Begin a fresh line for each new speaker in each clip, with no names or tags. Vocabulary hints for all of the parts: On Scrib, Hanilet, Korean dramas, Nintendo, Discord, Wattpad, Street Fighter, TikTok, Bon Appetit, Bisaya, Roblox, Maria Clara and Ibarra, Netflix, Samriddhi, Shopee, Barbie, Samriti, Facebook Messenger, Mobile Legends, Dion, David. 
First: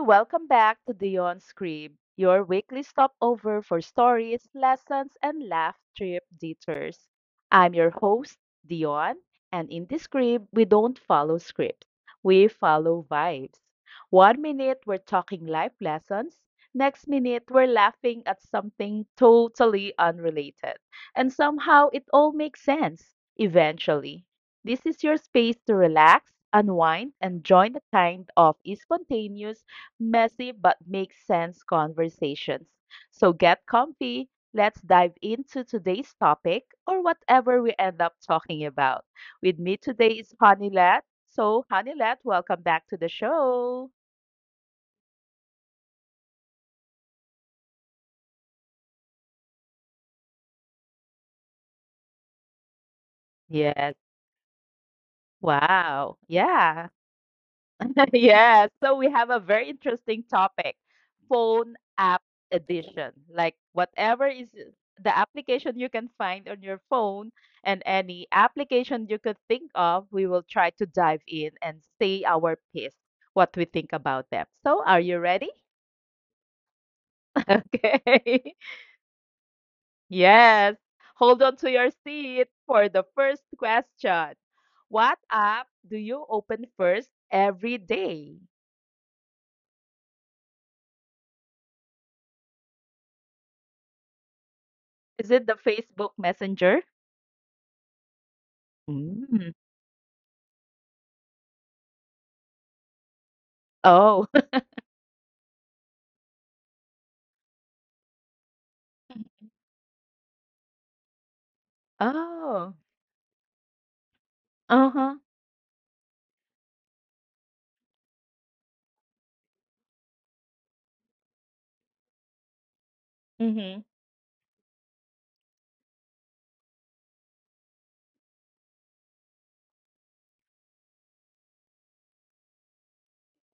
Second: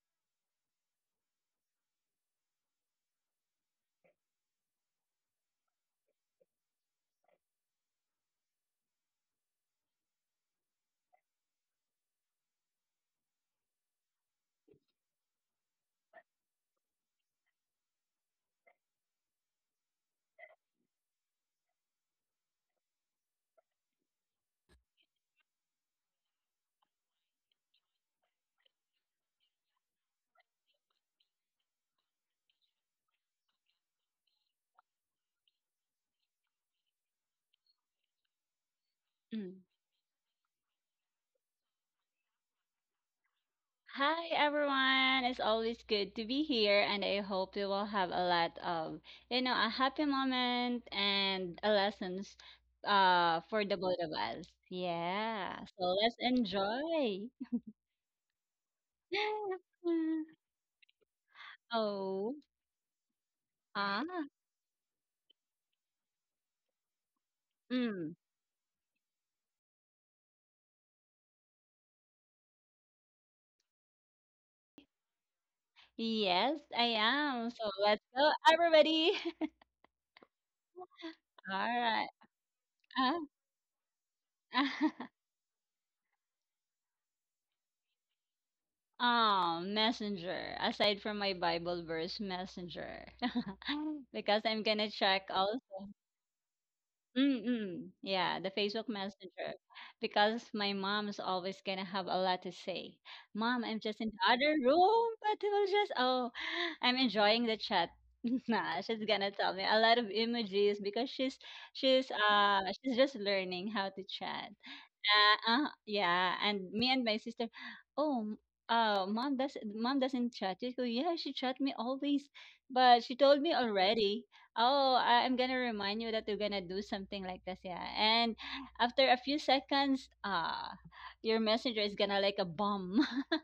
Welcome back to the On Scrib, your weekly stopover for stories, lessons, and laugh trip detours. I'm your host, Dion, and in this scrib, we don't follow scripts. We follow vibes. One minute, we're talking life lessons. Next minute, we're laughing at something totally unrelated. And somehow, it all makes sense, eventually. This is your space to relax, unwind, and join the kind of spontaneous, messy, but makes sense conversations. So get comfy. Let's dive into today's topic or whatever we end up talking about. With
Mm.
me today is Hanilet. So, Hanilet, welcome back to the show.
Hi everyone. It's always good to be here and I hope you will have a lot of, a happy moment and a lessons for the
Yes.
both of us. Yeah. So
Wow.
let's
Yeah.
enjoy.
Yes, so we have a very interesting topic, phone app
Oh.
edition. Like
Ah.
whatever is the application you can find on your phone and
Mm.
any application you could think of, we will try to dive in and say our piece, what we think about them. So are you ready?
Yes, I am. So let's go
Okay.
everybody.
Yes. Hold on
All
to your
right.
seat for the
Ah.
first question. What app do you open first every day?
Messenger. Aside from my Bible verse, Messenger. Because I'm gonna
Is
check
it the
also.
Facebook Messenger?
Mm-mm. Yeah, the Facebook
Mm.
Messenger. Because my mom is always gonna have a lot to say. Mom, I'm just
Oh.
in the other room, but it will just oh, I'm enjoying the chat. Nah, she's gonna tell me a lot of emojis because she's she's
Oh.
uh she's just learning how to chat.
Uh-huh.
Yeah, yeah. And me and my sister, oh, mom does mom doesn't chat. You go, yeah, she chat me always, but she told me
Mhm.
already. Oh, I'm gonna remind you that you're gonna do something like this, yeah. And after a few seconds, your messenger is gonna like a bomb.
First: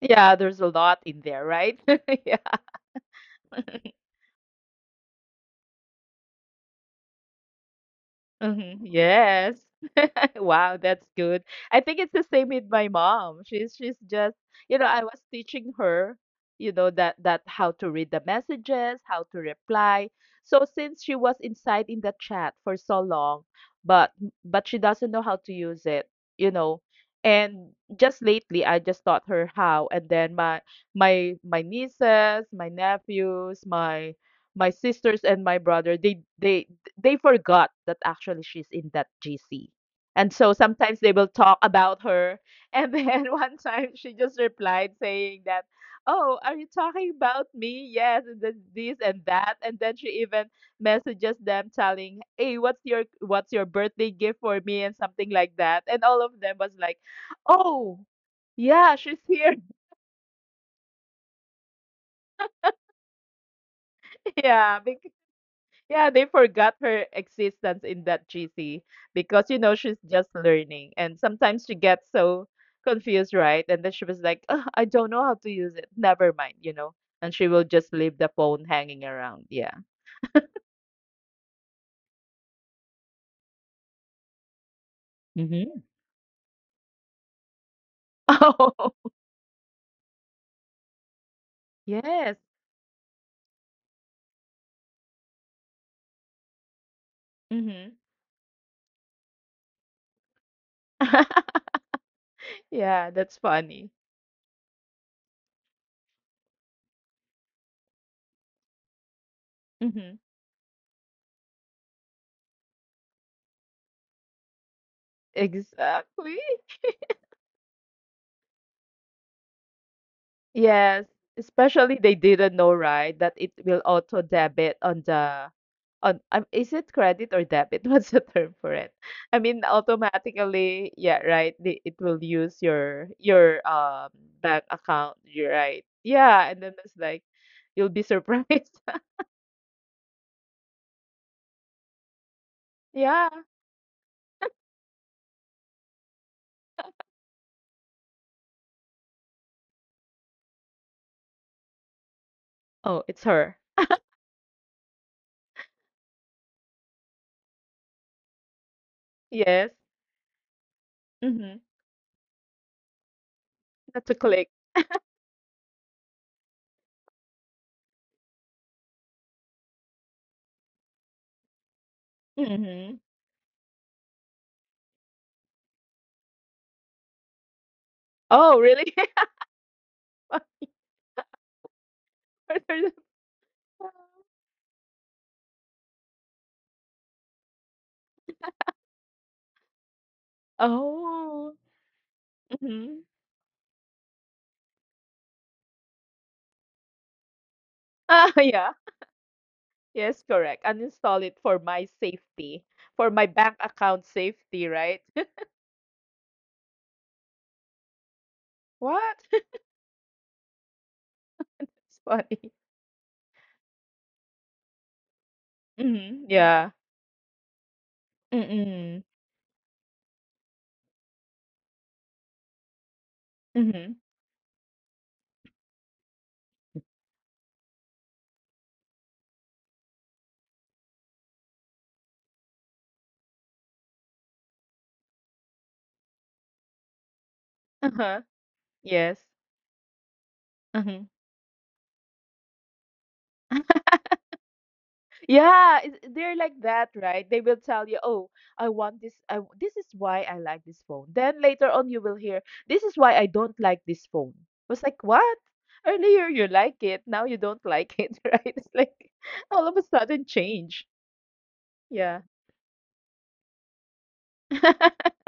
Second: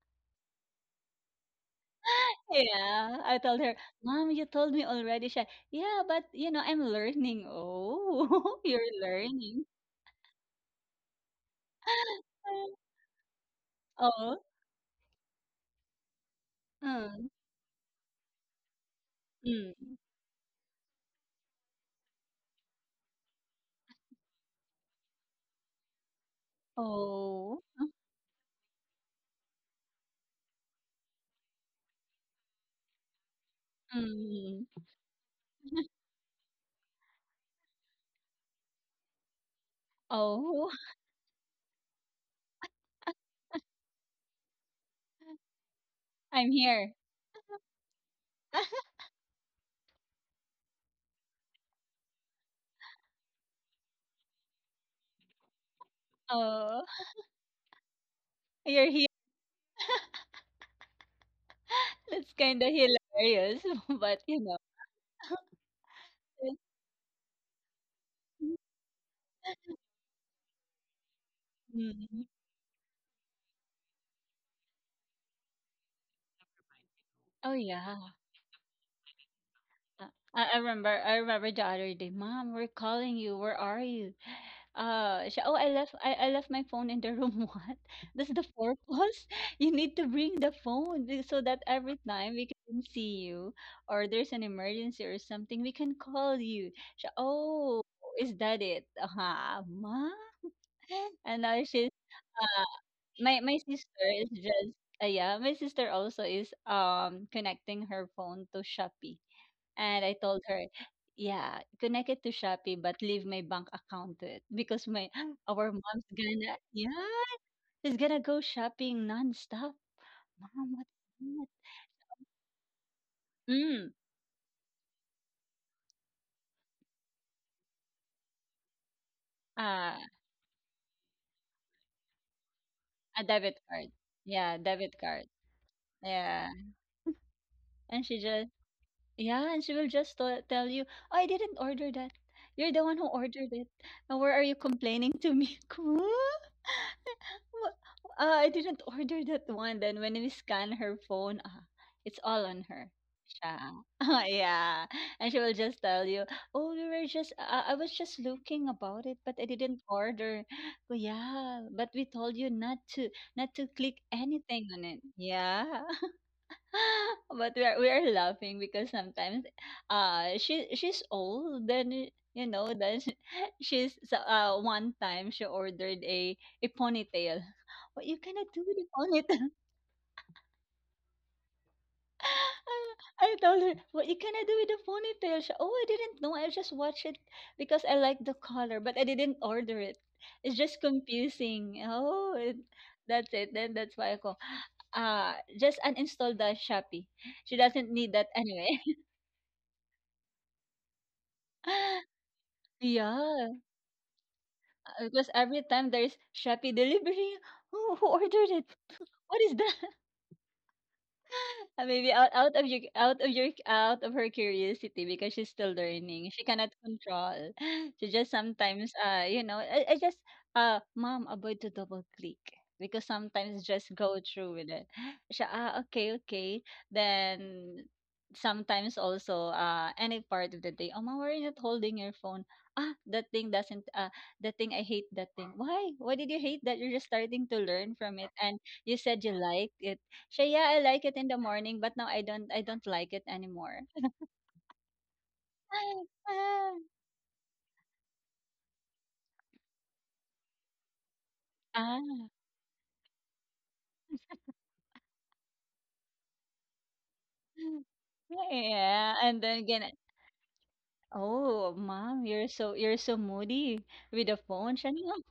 Yeah, there's a lot in there, right? Yeah.
Yeah, I told her, Mom, you told me already. She, yeah, but you know, I'm learning. Oh,
Mhm.
you're
Yes.
learning.
Wow, that's good. I think it's the same with my mom. She's just,
oh,
you know, I was teaching her, you know, that
mm,
that how to read the messages, how to
mm.
reply. So since she was inside in the chat for so long, but but she doesn't know how to use it, you know.
Oh.
And just lately I just taught her how, and then my my nieces, my nephews, my
Mm.
my sisters and my brother, they forgot that actually she's in that GC, and so
Oh.
sometimes they will talk about her. And then one time she just replied saying that, "Oh,
I'm
are you
here.
talking about me? Yes," and then this and that. And then she even messages them telling, "Hey, what's your birthday gift for me?" And something like that. And all of them was
Oh,
like, "Oh,
you're
yeah,
here.
she's here."
That's kind of hilarious, but you know.
Yeah, yeah, they
It's-
forgot her existence in that GC because you know she's just learning and sometimes she gets
Mm.
so confused, right? And then she was like, "Ugh, I don't know how to use it. Never mind, you know." And she
Oh
will just
yeah.
leave the phone hanging around. Yeah.
Uh, I remember. I remember the other day, Mom, we're calling you. Where are you? She, oh, I
Mm-hmm.
left. I left my phone in the room. What? That's the
Oh,
purpose. You need to bring the phone be- so that every time
yes.
we can see you, or there's an emergency or something, we can call you. She, oh,
Mm-hmm.
is that it? Uh-huh. Mom. And now she's uh, my
Yeah,
sister
that's
is
funny.
just yeah, my sister also is connecting her phone to Shopee. And I told
Mm-hmm.
her, yeah, connect it to Shopee but leave my bank account to it because my our mom's gonna
Exactly.
yeah, she's gonna go shopping nonstop. Mom, what's
Yes.
that?
Especially they didn't know, right, that it will
Mm,
auto debit on the— on, is it credit or debit? What's the term for it? I mean,
uh,
automatically, yeah, right. It will use your
a debit
your
card. Yeah,
bank
debit
account.
card.
You're right.
Yeah.
Yeah, and then it's like you'll be
And she just
surprised.
yeah, and she will just tell you, "Oh, I didn't order that. You're the one who
Yeah.
ordered it. Now where are you complaining to me?" Huh? Wha- I didn't order that one. Then when we scan her phone, ah, it's all on her.
Oh, it's her.
Yeah. yeah, and she will just tell you, "Oh, we were just. I was just looking about it, but I
Yes.
didn't order." Well,
Mm-hmm.
yeah, but we told you not to, not to click
That's a click.
anything on it. Yeah. but we are laughing because sometimes she she's old then you know
Mm-hmm.
then she- she's so, one time she ordered a ponytail. What you cannot
Oh,
do with the
really?
ponytail?
One quarter.
I told her what you cannot do with the ponytail. She, oh I didn't know I just watched it because I like the color but I didn't order it. It's just
Oh.
confusing. Oh it,
Mm-hmm.
that's it. Then that's why I go, uh just uninstall the Shopee. She doesn't need that
Ah, yeah.
anyway.
Yes, correct. Uninstall it for my safety, for my
Yeah,
bank account safety, right?
because every time there's Shopee delivery, who ordered it?
What?
What is that?
It's
Maybe out,
funny.
out of you out of your out of her curiosity because she's still learning.
Mhm,
She cannot
yeah.
control. She just sometimes
Mm-mm.
you know I just mom, avoid to double click because sometimes just
Mhm.
go through with it. She, ah okay okay. Then sometimes also any part of the day, oh mom, why are you not holding your phone? Ah, that thing doesn't that thing, I hate that thing. Why did you hate that? You're just starting to learn from it
Uh-huh.
and you said
Yes.
you liked it. So yeah, I like
Mhm.
it in the morning, but now I don't like it anymore.
Yeah, it's- they're like
Ah.
that, right? They will tell you, "Oh, I want this. I, w- this is why I like this phone." Then later on, you
Ah.
will hear, "This is why I don't like this phone." I was like, "What? Earlier you like it, now you don't like it, right?" It's like
Yeah, and then
all of a
again,
sudden change.
oh, mom,
Yeah.
you're so moody with the phone. Shani.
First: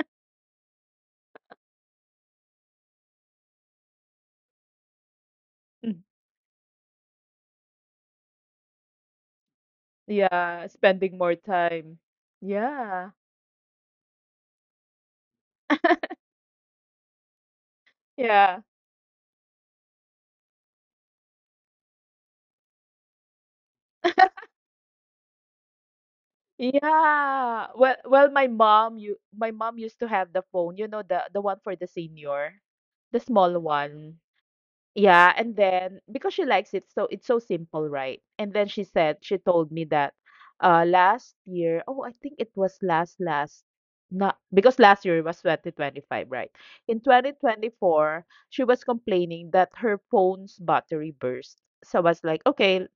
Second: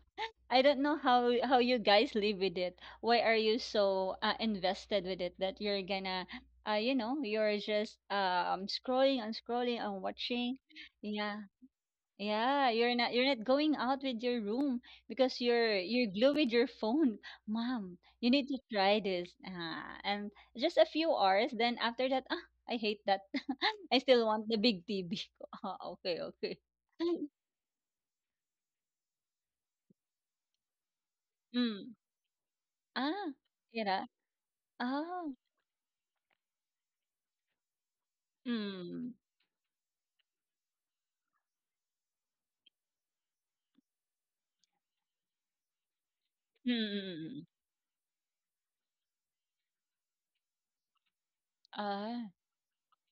I don't know how you guys live with it. Why are you so invested with it that you're
Mm.
gonna, you know, you're just scrolling and scrolling and watching.
Yeah, spending more
Yeah,
time.
yeah,
Yeah.
you're not going out with your room because you're glued with your phone. Mom, you need
Yeah.
to try this. Ah, and just a few hours, then after that, ah, I hate that. I still want the big TV. Ah, okay, okay.
Yeah. Well, my mom, my mom used to have the phone, you know, the one for the
Mm.
senior, the
Ah,
small
yeah.
one. Yeah,
Ah.
and then because she likes it, so it's so simple, right? And then she
Mm.
said, she told me that last year, oh, I think it was last last— not, because last year was 2025, right? In
Mm.
2024, she was complaining that her phone's battery burst. So I
Ah.
was like, okay,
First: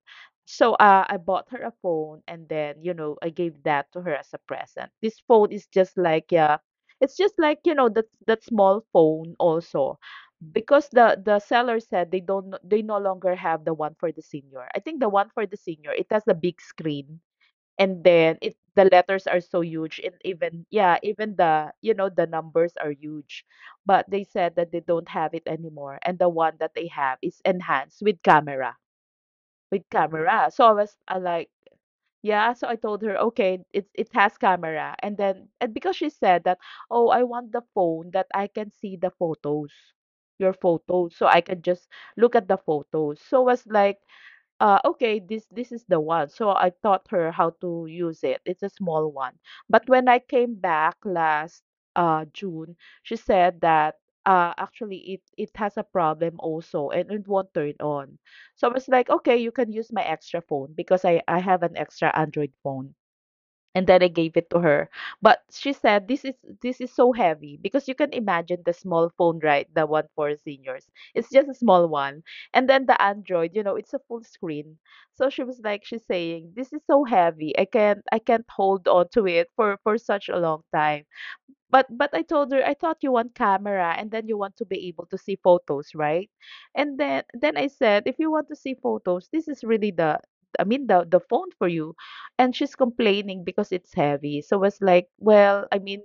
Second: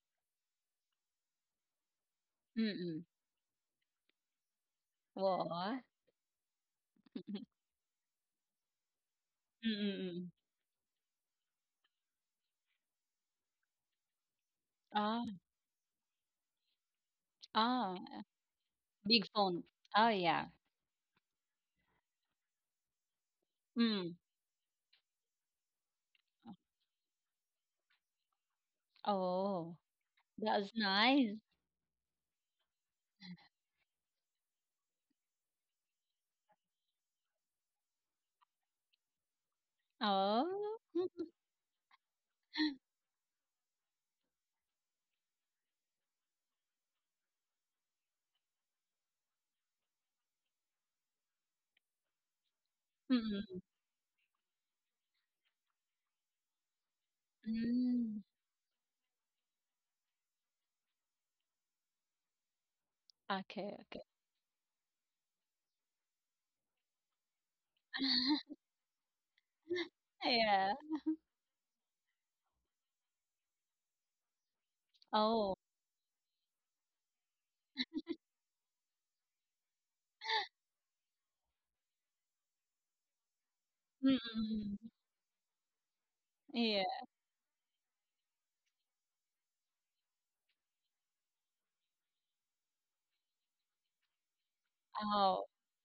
so I bought her a phone, and then you
Mm.
know I gave that to her as a present. This phone is
What?
just like, yeah, it's just like, you know, that small phone also,
Mm.
because the seller said they don't— they no longer have the one for the senior. I think the one
Ah.
for the senior, it has a big screen, and then
Ah.
it— the letters
Big
are so
phone.
huge, and
Oh yeah.
even, yeah, even the you know the numbers are huge, but they
Mm.
said that they don't have it anymore, and the one that they have is enhanced with camera— with
Oh.
camera. So I
That's
was like,
nice.
yeah, so I told her, okay, it's it has camera. And then, and because she said that, "Oh, I want the phone that I can see the photos, your
Oh,
photos, so I
mhm,
can just look at the photos." So was like, okay, this is the one. So I taught her how to use it. It's a small one. But when I came back last June, she said
mm,
that actually it has a problem also and it won't turn on.
hmm.
So I was like, okay, you can use my extra phone because I have an extra Android phone, and
Okay,
then I
okay.
gave it to her. But she said this is so heavy, because you can imagine the small phone, right? The one for seniors.
Yeah.
It's just a small one. And then the Android, you know, it's a full screen. So she was
Oh.
like, she's saying, "This is so heavy. I can't hold on to it for such a long time." But I told her, "I thought you want camera and then you want to be
Mm,
able to see photos, right?"
mm,
And
yeah.
then I said, "If you want to see photos, this is really the— I mean, the phone for you." And she's complaining because it's heavy. So I was like,
Oh,
"Well, I mean,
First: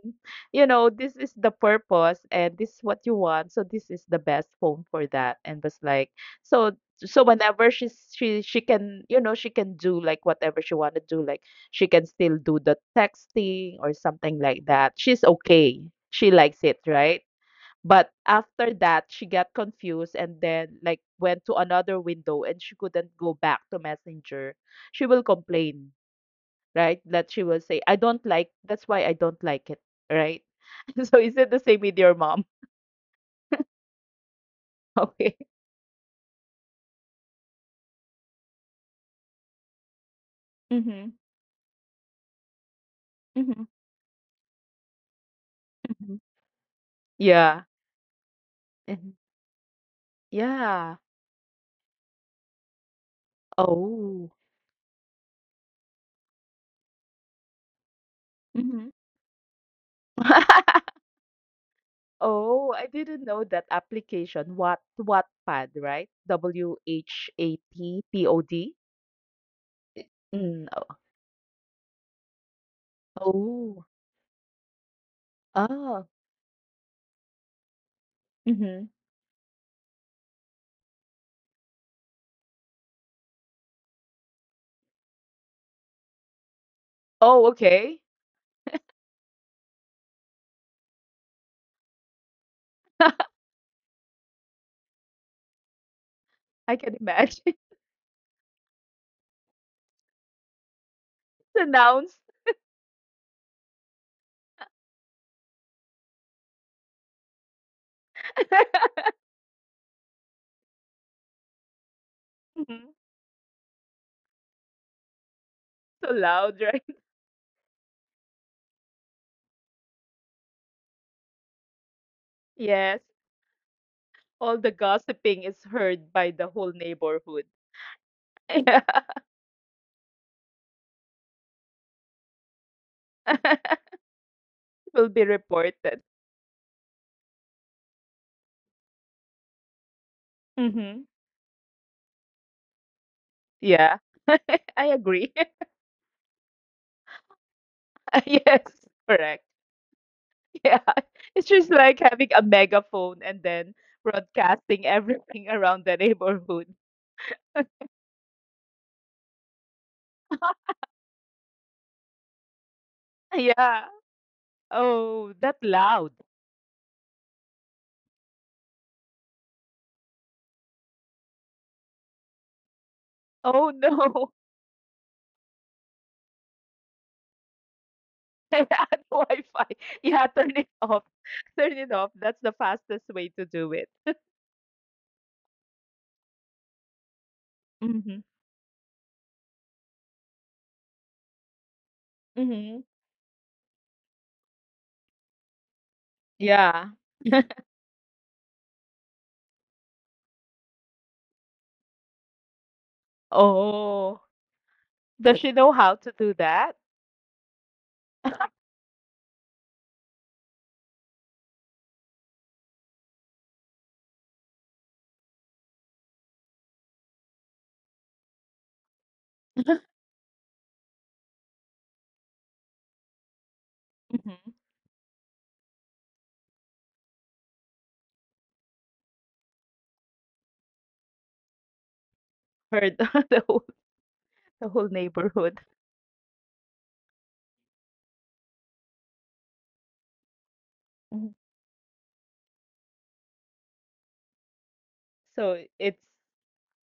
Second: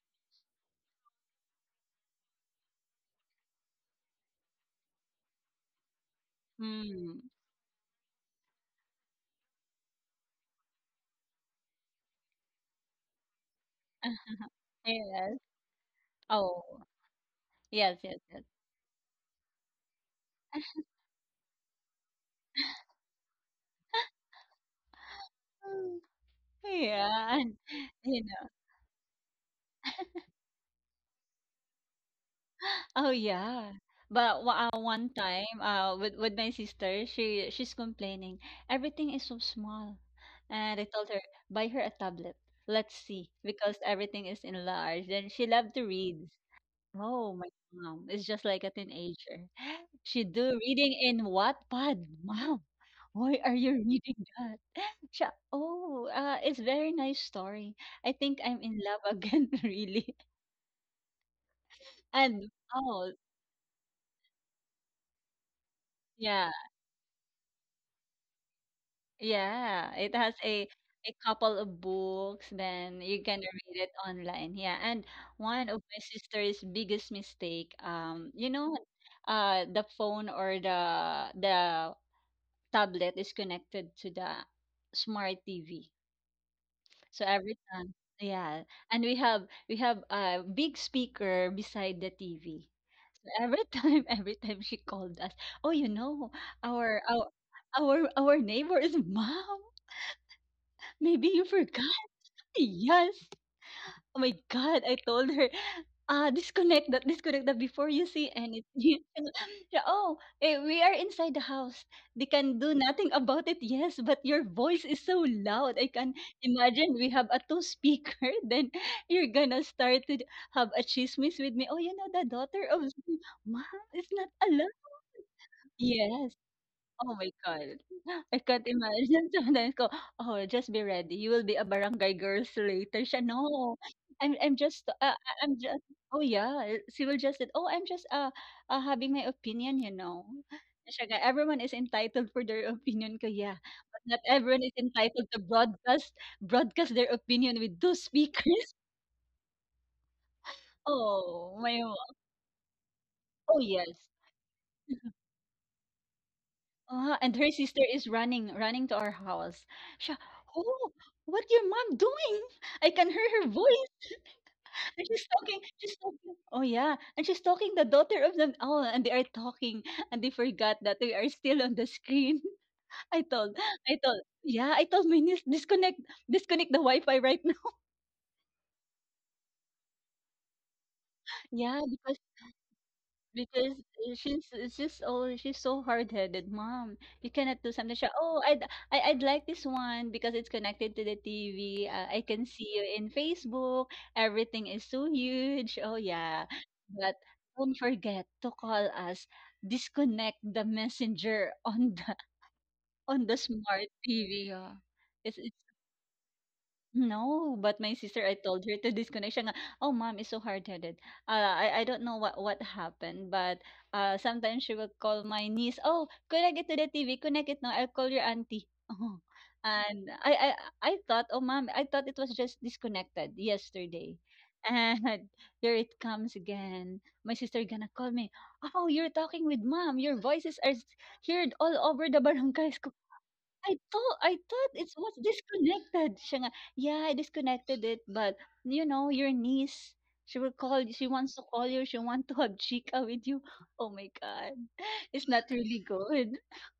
you know, this is the purpose and this is what you want, so this is the best phone for that." And was like, so
mm.
so whenever she can, you know, she can do like whatever she want to do, like she can still do the texting or something like that. She's
Yes.
okay. She likes
Oh,
it, right?
yes,
But
yes, yes.
after that, she got confused and then like went to another window and she couldn't go back to Messenger. She will complain,
Mm,
right? That
yeah,
she
and
will say, "I
you
don't
know,
like, that's why I don't like it," right? So is it the same with your mom?
oh yeah. But wa- one
Okay.
time, with my sister, she's complaining everything is so small, and I told
Mm-hmm.
her buy her a tablet. Let's see,
Mm-hmm.
because everything is in large, and she loved to
Mm-hmm.
read. Oh, my
Yeah.
mom is just like a
Mhm.
teenager. She do
Yeah.
reading in Wattpad. Mom, why are you reading
Oh.
that? Siya, oh, it's very nice story. I think I'm in
Mm-hmm.
love again, really. And
Oh, I
oh,
didn't know that application. What, Wattpad, right?
yeah,
W-H-A-T-P-O-D?
yeah. It has
Mm.
a couple of books, then you can
Oh.
read it online. Yeah, and one of my
Ah.
sister's biggest mistake, you know,
Mhm.
the phone or the tablet is connected to the smart TV. So
Oh,
every time,
okay.
yeah, and we have a big speaker beside the TV. So every time, every time she called us, oh, you know,
I can
our our
imagine.
our neighbor is mom. Maybe you forgot.
Pronounced.
Yes, oh my God, I told her, "Ah, disconnect that before you see anything." Yeah, oh, eh, we are inside the house. They can do
Mhm.
nothing about it, yes, but your voice is so loud. I
So
can
loud, right?
imagine we have a two speaker, then you're gonna start to have a chismis with me. Oh, you know, the daughter of
Yes.
Z- Mom is not
All the
allowed.
gossiping is heard by
Yes.
the whole
Oh my
neighborhood.
God. I can't
Yeah.
imagine sometimes ko, "Oh, just be ready. You will be a barangay girls later." Siya, "No, I'm just,
Will be
I'm just."
reported.
Oh, yeah. She will just said, "Oh, I'm just, having my opinion, you know."
Mhm.
Siya nga, everyone is entitled for their opinion ko, yeah.
Yeah.
But not everyone is
I
entitled
agree.
to broadcast their opinion with two speakers.
Yes. Correct. Yeah, it's
Oh,
just
my.
like having a megaphone and
Oh,
then
yes.
broadcasting everything around the neighborhood.
And her sister is running to our house. She, oh, what your mom doing? I can hear her
Yeah.
voice. And
Oh, that
she's
loud.
talking. Oh yeah, and she's talking the daughter of them. Oh, and they are talking, and they forgot that they are still on the screen. I told,
Oh
I told,
no.
yeah, I told my niece disconnect, disconnect the Wi-Fi right now.
I had Wi-Fi. Yeah, turn it off. Turn
Yeah,
it off.
because.
That's the fastest way to do
Because
it.
she's it's just oh, she's so hard-headed, "Mom, you cannot do something." Siya,
Mm-hmm.
"Oh, I I'd like this one because it's connected to the TV. I can see
Mm-hmm.
you in Facebook. Everything is so huge." Oh, yeah.
Yeah.
But don't forget to call us. Disconnect the messenger on the on the smart
Oh,
TV. Ah.
does she
It's
know how to do that?
No, but my sister, I told her to disconnect. Siya nga, oh, mom is so hard-headed. I don't know what happened, but sometimes she will call my niece, oh, connect it to the TV, connect it now, I'll call your auntie. Oh. And I thought, oh, mom, I thought it was just disconnected yesterday.
Mm-hmm.
And there it comes again. My sister gonna call me, oh, you're talking with mom. Your voices are s- heard all over the barangay.
Heard
I
the
thought
whole
it was
neighborhood.
disconnected. Siya nga, "Yeah, I disconnected it, but, you know, your niece, she
Mhm.
wants to call you, she want to have chica with you." Oh my God, it's not
So
really
it's
good.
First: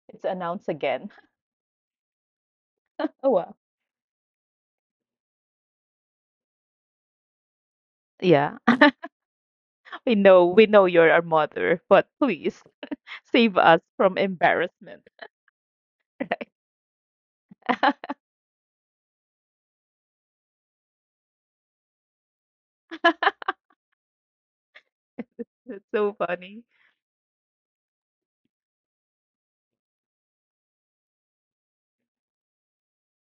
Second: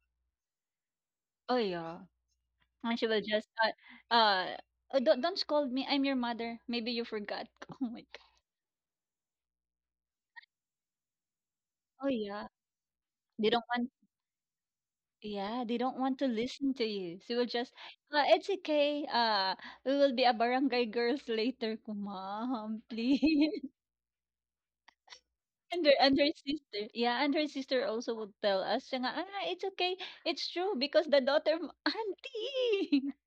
it's announced again.
Oh, yeah, and she will
Oh
just,
wow.
uh, uh, "Oh, don't scold me, I'm your mother. Maybe you forgot." Oh my God.
Yeah. We know you're our mother, but
Oh, yeah,
please
they
save
don't
us
want
from embarrassment.
yeah, they don't want to listen to you. She will just, "Ah, it's okay, ah, we will be a barangay girls later." Kumam. Please.
That's
And
so
her
funny.
sister yeah, and her sister also would tell us, siya nga, "Ah, it's okay, it's true because the daughter mo auntie."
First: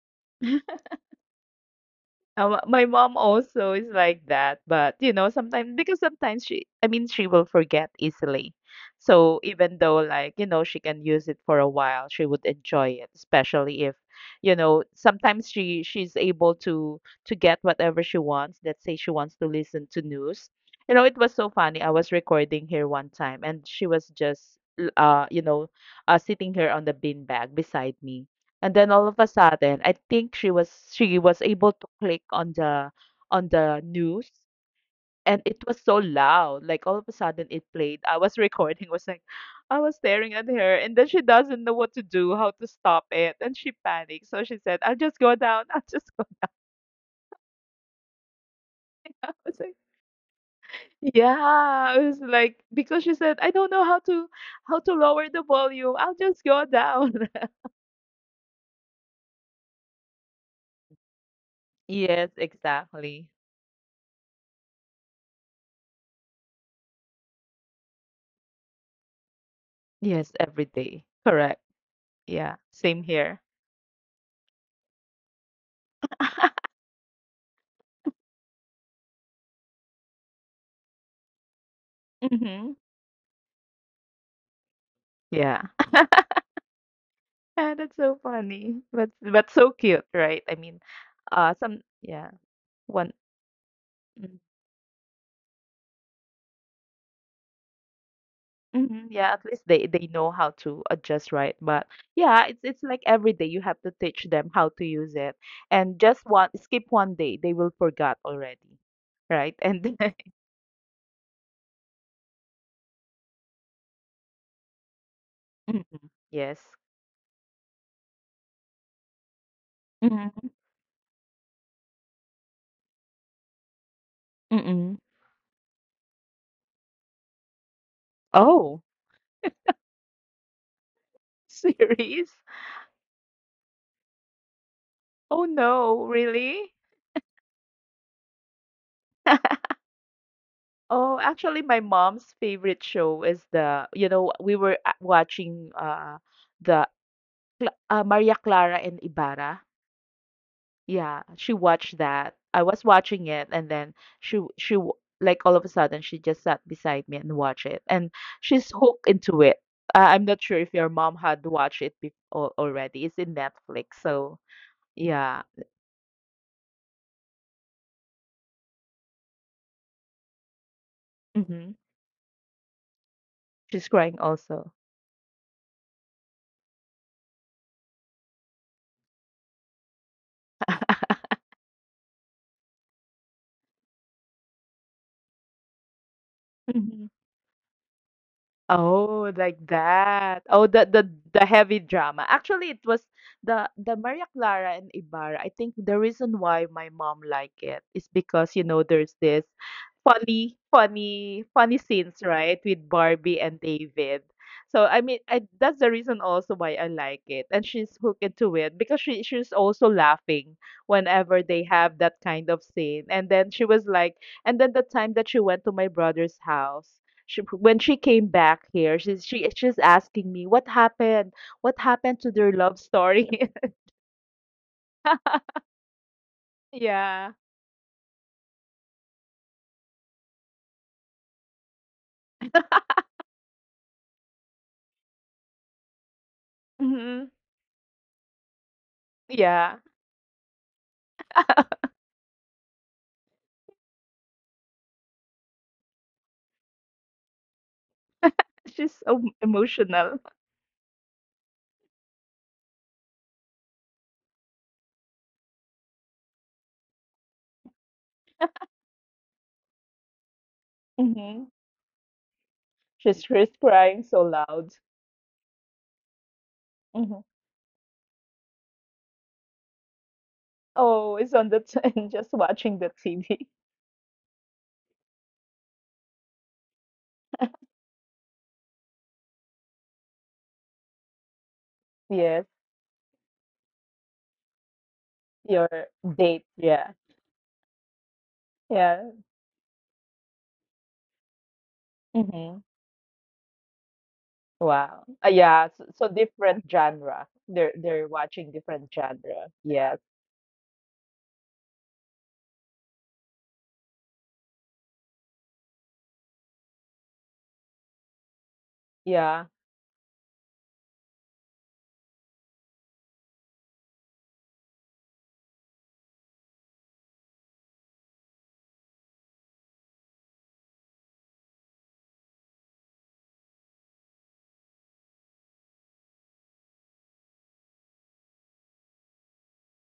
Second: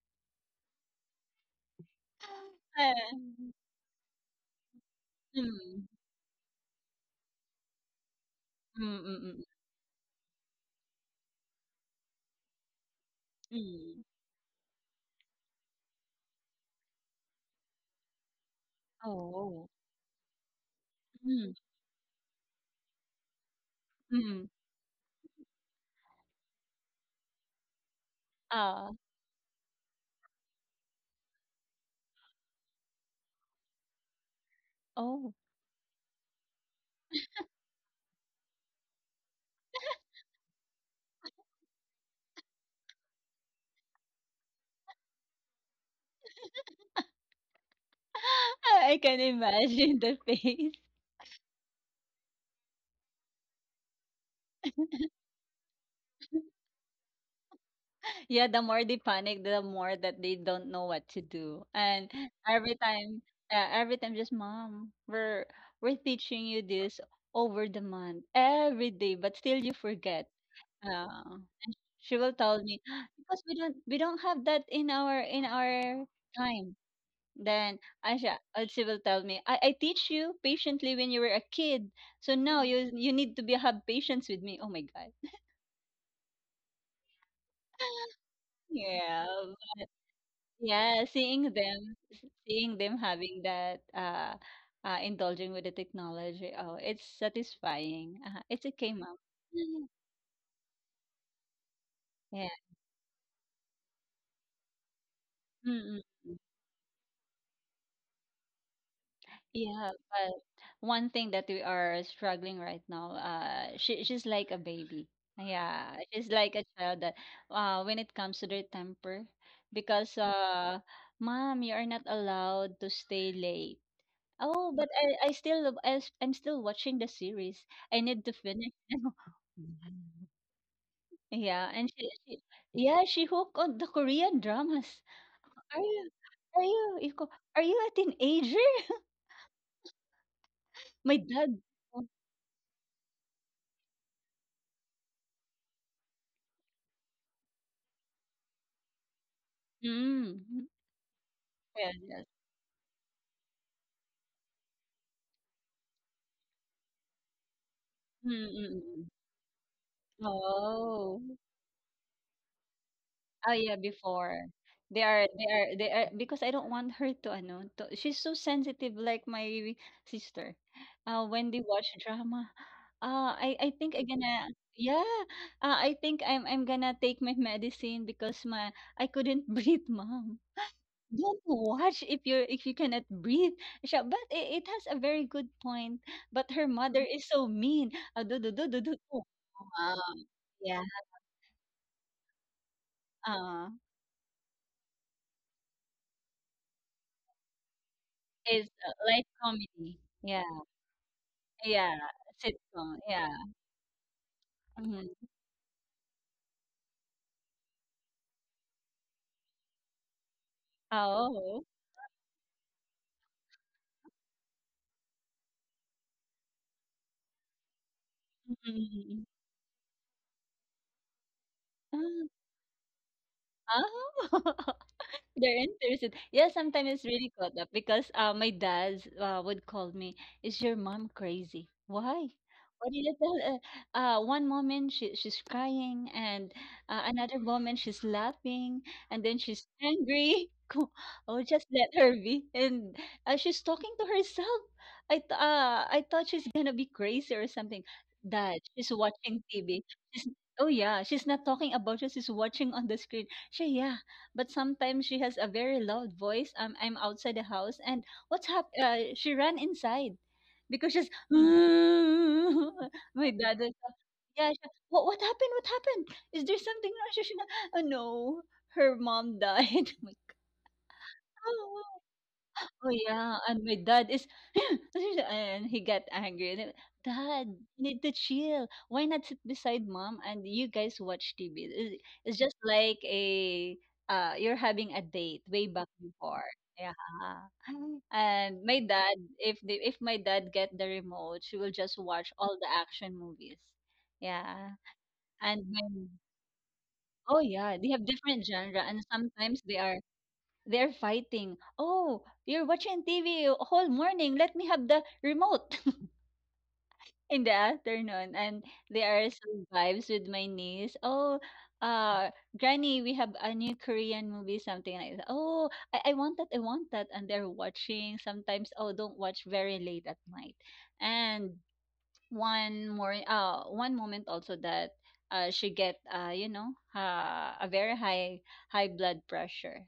My
Ah,
mom also is like that, but you know, sometimes—
mm,
because sometimes she, I mean, she will forget easily.
mm, mm,
So
mm.
even though, like, you know, she can use it for a while, she would enjoy it, especially if,
Mm.
you know, sometimes she's able to get whatever she wants. Let's say she wants to
Oh,
listen to news. You know, it was so
mm,
funny. I was recording here one time and she was
mm,
just l- you know, sitting here on the beanbag beside me. And
ah,
then all of a sudden, I think she was able to click on the news,
oh.
and it was so loud. Like all of a sudden it played. I was recording, was like— I was staring at her and then she doesn't know what to do, how to stop it, and she panicked. So she said, "I'll just go down, I'll just go
I
down."
can
I was like,
imagine the face.
yeah. It was like, because she said, "I don't know how to lower the volume. I'll just go down."
Yeah, the more they panic, the more that they don't know what to do. And
Yes,
every time,
exactly.
every time, just mom, we're teaching you this over the month, every day, but still you forget.
Yes, every day.
Yeah.
Correct.
She will
Yeah.
tell me
Same
because
here.
we don't have that in our time. Then Asha, she will tell me, I teach you patiently when you were a kid. So now
Mhm.
you need to be have patience with me. Oh my God.
Yeah. Yeah, that's so funny.
Yeah.
But so cute, right? I mean,
Yeah,
some yeah,
seeing them
one
having that
mm,
indulging with the technology. Oh, it's satisfying. It's okay,
mhm,
mom.
yeah, at least they know how to adjust, right? But
Yeah.
yeah, it's like every day you have to teach them how to use it.
Mm-mm.
And just one skip one day, they will forget already. Right? And
Yeah,
then—
but one thing that we are struggling right now, she's like a baby.
Mhm.
Yeah, she's like a
Yes.
child that, when it comes to their temper, because
Mm-hmm.
mom, you are not allowed to stay late. Oh, but
Mm-mm.
I'm still watching the series. I need to finish.
Oh,
Yeah, and she,
serious?
she yeah, she hooked on the Korean dramas.
Oh
Are
no,
you are
really?
you you co- are you a teenager? My
Oh,
dad.
actually, my mom's favorite show is the, you know, we were watching the Cla- Maria Clara and Ibarra.
Mm, mm.
Yeah, she
Well,
watched
yes.
that. I was watching it, and then she she w- like all of a sudden she just sat beside me and watched it, and
Mm,
she's
mm,
hooked
mm.
into it. I'm not sure if your mom
Oh.
had watched it already. It's in
Oh yeah,
Netflix, so
before. They are
yeah.
they are they are because I don't want her to she's so sensitive like my sister. Uh, when they
Hmm.
watch drama. I
She's
think I'm
crying
gonna
also.
yeah, I think I'm gonna take my medicine because my I couldn't breathe, mom. Don't watch if you cannot breathe siya, but it has a very good point, but her mother
Mhm.
is so mean. Ah, do, do, do, do, do, do.
Oh, like
Um,
that. Oh, the
yeah
the the heavy drama. Actually, it was
uh,
the Maria Clara and Ibarra. I think the reason why my mom liked it is because, you
it's
know, there's
light
this
comedy, yeah,
funny, funny, funny
yeah,
scenes, right, with
sitcom, yeah.
Barbie and David. So,
Hmm.
I mean, that's the reason also why I like it. And she's hooked into it because she's also laughing whenever
Oh.
they have that kind of scene. And then she was like, and then the time that she went to my brother's house, she when she came back here,
Mm-hmm.
she's asking me what happened to their love story.
Oh. They're interested. Yeah, sometimes it's really
Yeah.
caught up because my dad would call me, "Is your mom crazy? Why? What did you tell her?" One moment she's crying, and
Hmm.
another moment she's laughing, and then she's
Yeah,
angry. Ko- Oh, just let her be. And she's talking to herself. I thought she's gonna be crazy or something. Dad, she's
she's so
watching TV.
emotional.
She's, oh yeah, she's not talking about you. She's watching on the screen. She, yeah, but sometimes she has a very loud voice. I'm outside the house and what's hap- she ran inside because she's
Hmm.
my
She's
dad
she's
was,
crying so
yeah, she,
loud.
what happened? What happened? Is there something wrong? She
Hmm.
should oh no, her mom died. I'm like,
Oh, it's on the
oh.
just watching
Oh,
the
yeah,
TV.
and my dad is and he got angry and then, "Dad, you need to chill. Why not sit beside mom and you guys watch TV?" It's
Yes,
just like a you're having a date way
your
back before.
date.
Yeah.
Yeah,
And my
yeah.
dad, if my dad get the remote, she will just watch all
Hmm.
the action movies. Yeah.
Wow.
And
Yeah. So, so
when
different genre.
oh yeah,
They're
they have
they're
different
watching
genre
different
and
genre.
sometimes they are
Yes.
they're fighting. Oh, you're watching TV whole morning. Let me have the remote in the afternoon. And there are
Yeah.
some vibes with my niece. Oh, uh, Granny, we have a new Korean movie, something like that. Oh, I want that. I want that. And they're watching sometimes. Oh, don't watch very late at night. And one more, one moment also that she get, you know, a very high blood pressure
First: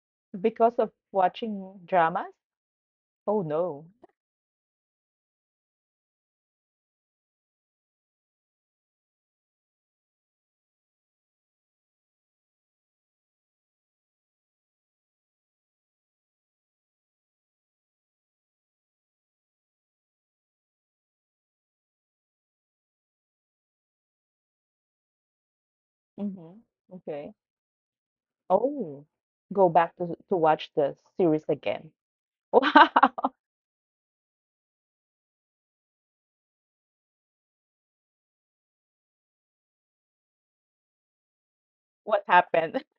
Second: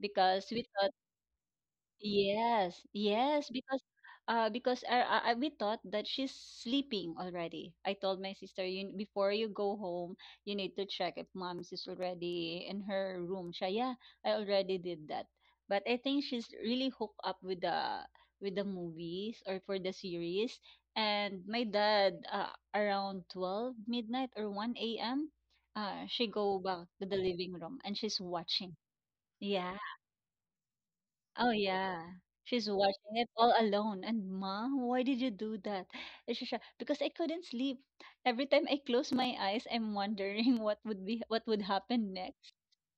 because we
Because
thought
of watching dramas.
yes,
Oh,
yes, because
no.
we thought that she's sleeping already. I told my sister, you before you go home, you need to check if mom's is already in her room. Siya, yeah, I already did that. But I think she's really hooked up with the movies or for the series. And my dad, around 12 midnight or 1 a.m., she go
Mhm.
back to the
Okay.
living room and she's watching.
Oh, go
Yeah.
back to watch the series
Oh,
again.
yeah. She's watching it
Wow,
all alone. And mom, why did you do that? And she said, because I couldn't sleep. Every time I close my eyes, I'm wondering what would be what would happen
what
next.
happened?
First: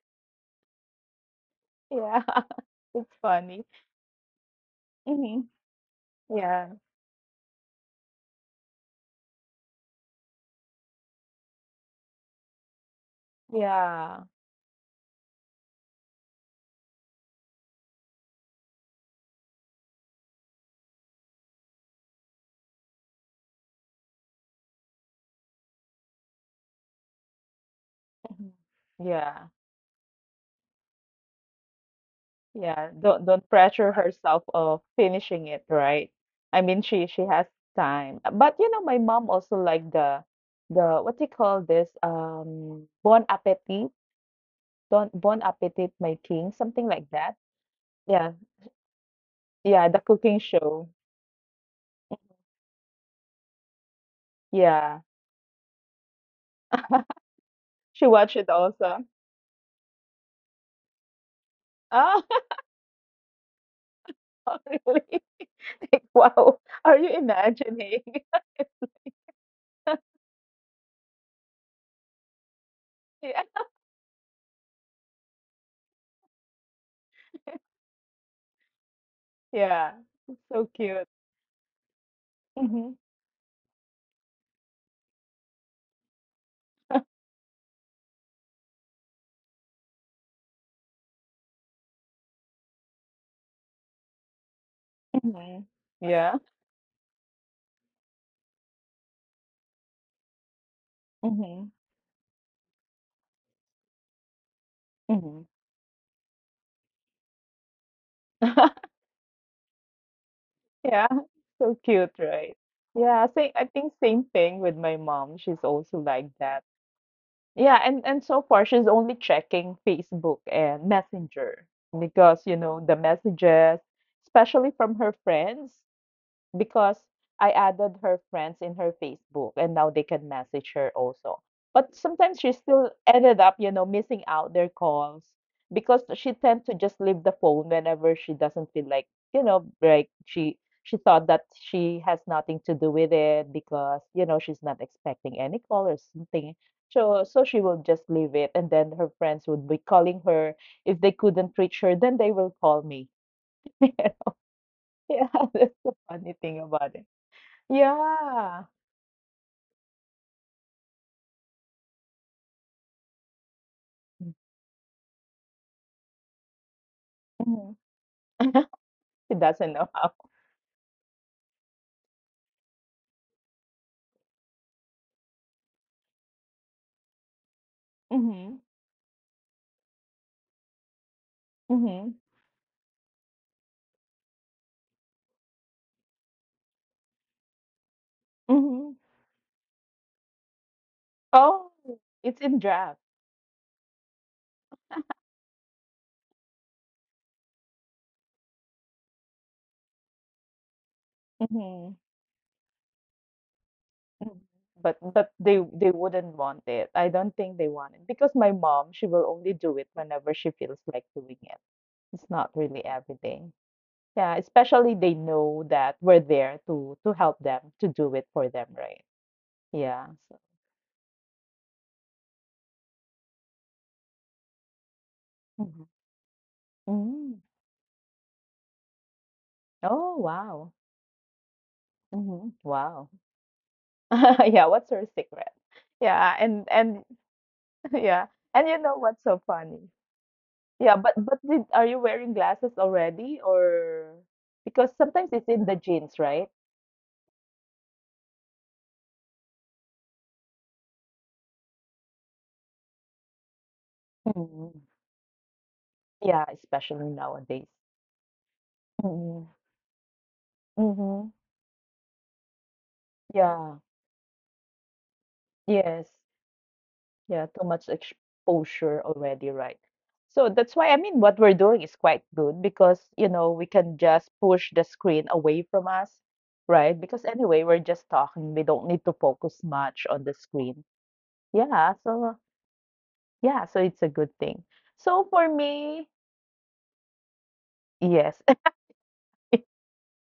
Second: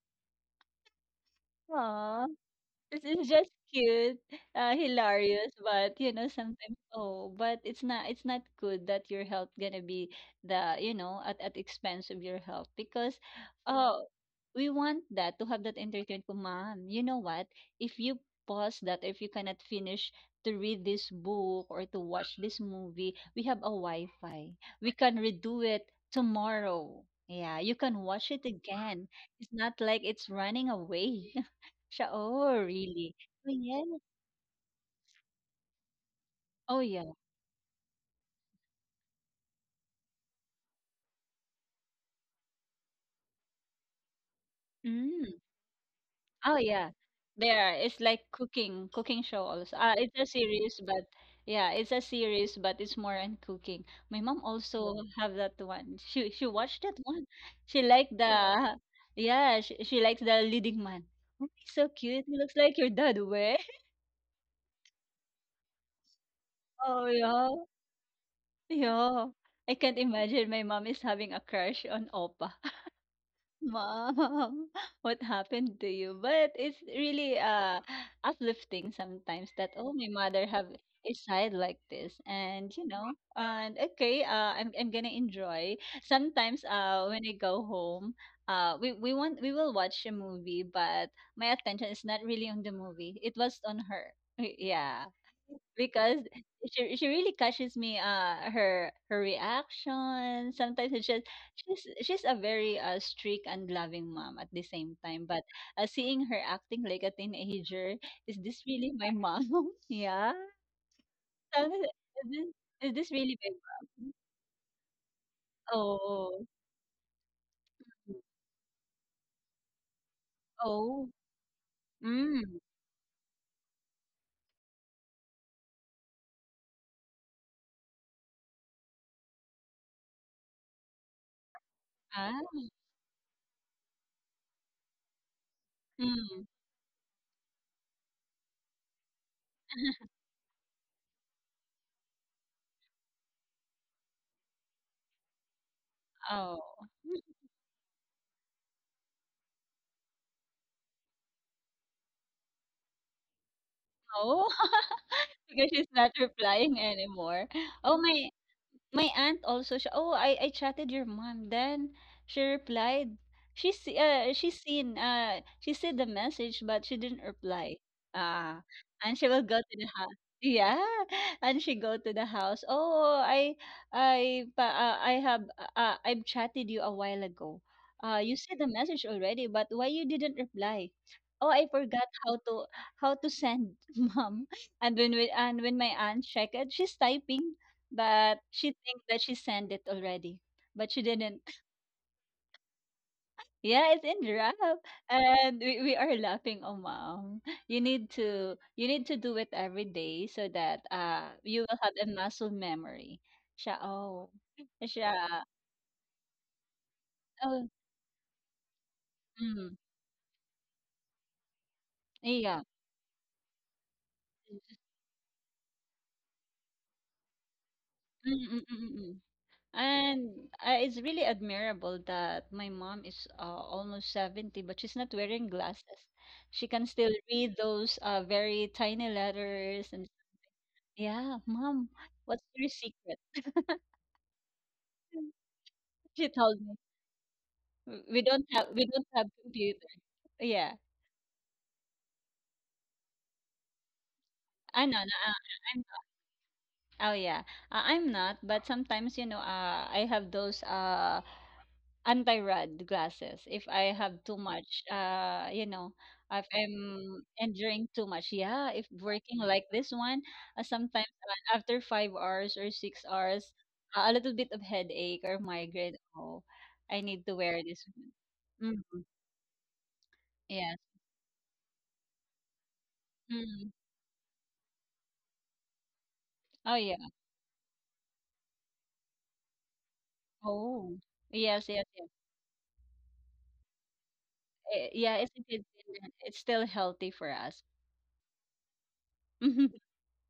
Yeah,
Aww. This
it's
is just
funny.
cute,
Hmm.
hilarious, but you know,
Yeah,
sometimes oh, but it's not good that your health gonna be the you know at expense of your health because oh
yeah,
we want that to have that entertainment. Ko, Ma'am, you know what? If you pause that, if you cannot finish to read this book or to watch this movie, we have a Wi-Fi. We can redo it tomorrow. Yeah, you can watch it
Mhm,
again.
yeah,
It's not like it's running away. Siya oh,
yeah.
really?
Don't
Oh,
pressure
yeah.
herself of finishing it, right? I
Oh,
mean,
yeah.
she has time. But you know, my mom also like the what do you call this? Bon Appetit, Don
Mm.
Bon Appetit, My
Oh,
King,
yeah.
something like that.
There, it's like
Yeah,
cooking show also.
yeah, the
It's a
cooking
series,
show.
but yeah, it's a series, but it's more on cooking. My mom also
Yeah.
have that one. She watched that one. She
She
liked
watched it
the
also.
yeah, she likes the leading man. Oh, he's so cute.
Oh,
He looks like your dad, way.
really? Like, wow. Are
Oh
you
yeah.
imagining?
Yeah. I can't imagine my mom is having a crush on Opa.
Yeah.
Mom, what happened to you? But it's really uplifting sometimes that oh
Yeah.
my
It's
mother have
so cute.
a side like this and you
Hmm.
know and okay I'm gonna enjoy. Sometimes when I go home we will watch a movie, but my attention is not really on the movie. It was on her. Yeah,
Hmm.
because
Yeah.
she really catches me her reaction sometimes it's just
Hmm.
she's a very strict and loving mom at the same time,
Hmm.
but seeing her acting like a teenager, is this really my mom yeah.
Yeah. So
Something like-
cute,
is this,
right?
is this
Yeah.
really my
Same, I think
mom
same thing with my mom. She's also like
Oh.
that. Yeah. And so far, she's only checking Facebook and
Oh.
Messenger because, you
Mm.
know, the messages, especially from her friends, because I added her friends in her Facebook and now they can message her also. But sometimes she
Ah.
still ended up, you know, missing out their calls because she
Mm.
tend to just leave the phone whenever she doesn't feel like, you know, like she thought that she has nothing to do with it because, you know, she's not expecting any call or something.
Oh.
So so she will just leave it and then her friends would be calling her. If they couldn't reach her, then they will call me.
Oh.
Yeah,
Because
that's
she's
the
not
funny thing
replying
about it.
anymore. Oh my.
Yeah.
My aunt also she, "Oh, I chatted your mom." Then she replied, she see the message, but she didn't
Mhm.
reply." Ah, and she
He
will go
doesn't
to
know
the house.
how.
Yeah, and she go to the house. Oh, I have I've chatted you a while ago. You see
Mhm.
the message already, but why you didn't reply? Oh, I forgot
Mhm.
how to send mom. And when my aunt checked, she's typing but she
Mhm.
thinks that she sent it already, but she didn't.
Oh, it's in draft.
Yeah, it's in draft, and we are laughing. Oh, mom, you need to do it every day so that you will have
Mhm.
a muscle memory. Siya, oh,
Mhm. But
siya,
they wouldn't want it. I don't think
oh,
they want it because my mom, she will only
mm,
do it whenever she feels like doing it. It's not
yeah.
really every day. Yeah, especially they know that we're there to help them to do it for them, right?
Mm-mm-mm-mm.
Yeah. So.
And it's really admirable that my mom is almost 70, but she's not wearing
Mhm.
glasses. She can still
Mm.
read those very tiny letters and
Oh, wow.
yeah, "Mom, what's
Mhm.
your
Wow.
secret?"
Yeah, what's her secret?
She
Yeah,
told me,
and
"W
yeah, and you
we
know
don't have
what's so
computer."
funny?
Yeah.
Yeah, but did are you wearing glasses already or
I
because
know, no,
sometimes it's in
I'm
the
not.
jeans, right?
Oh, yeah. I'm not, but sometimes, you know, I have those, anti-rad glasses if I have too much.
Mm,
You know, if
yeah, especially
I'm
nowadays.
enduring too much. Yeah, if working
Mm.
like this one, sometimes
Mm-hmm.
after 5 hours or 6 hours,
Yeah.
a little bit of headache or migraine.
Yes.
Oh, I need to
Yeah,
wear
too
this
much
one. Hmm.
exposure already, right? So
Yes.
that's why, I mean, what we're doing is quite good because, you know, we
Mm.
can just push the screen away from us,
Oh
right?
yeah.
Because anyway, we're just talking. We don't need to focus much on the screen.
Oh. Yes, yes,
Yeah,
yes.
so yeah, so it's a good thing.
Yeah,
So
it's
for
it's
me,
it's still healthy for us.
yes,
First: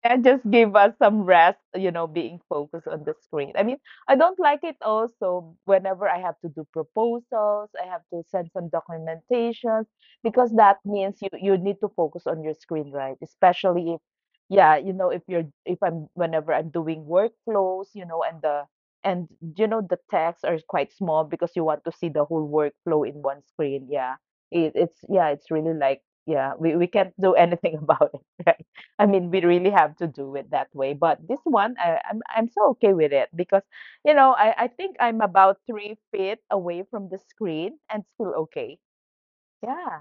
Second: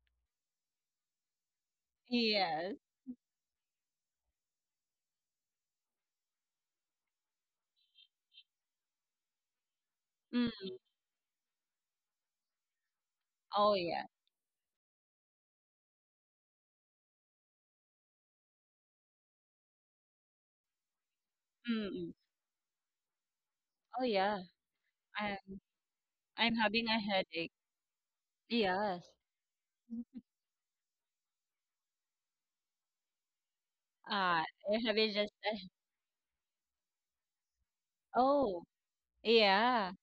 that just gave us some rest, you know, being
Yes.
focused on the screen. I don't like it also whenever I have to do proposals, I have to send some documentations because
Mm.
that means you you need to focus on your screen, right?
Oh
Especially if
yeah.
yeah, you know, if I'm whenever I'm doing workflows, you know, and the and you know the text are quite small because you want to see
Mm.
the whole workflow in one screen.
Oh
Yeah.
yeah.
It, it's yeah,
I
it's really like yeah,
I'm having
we
a
can't do
headache.
anything about it. Right?
Yes.
I mean, we really have to do it that way. But this one, I'm so okay with it because, you know,
Ah,
I think
you
I'm
just
about 3 feet away from the screen and still
oh,
okay.
yeah.
Yeah.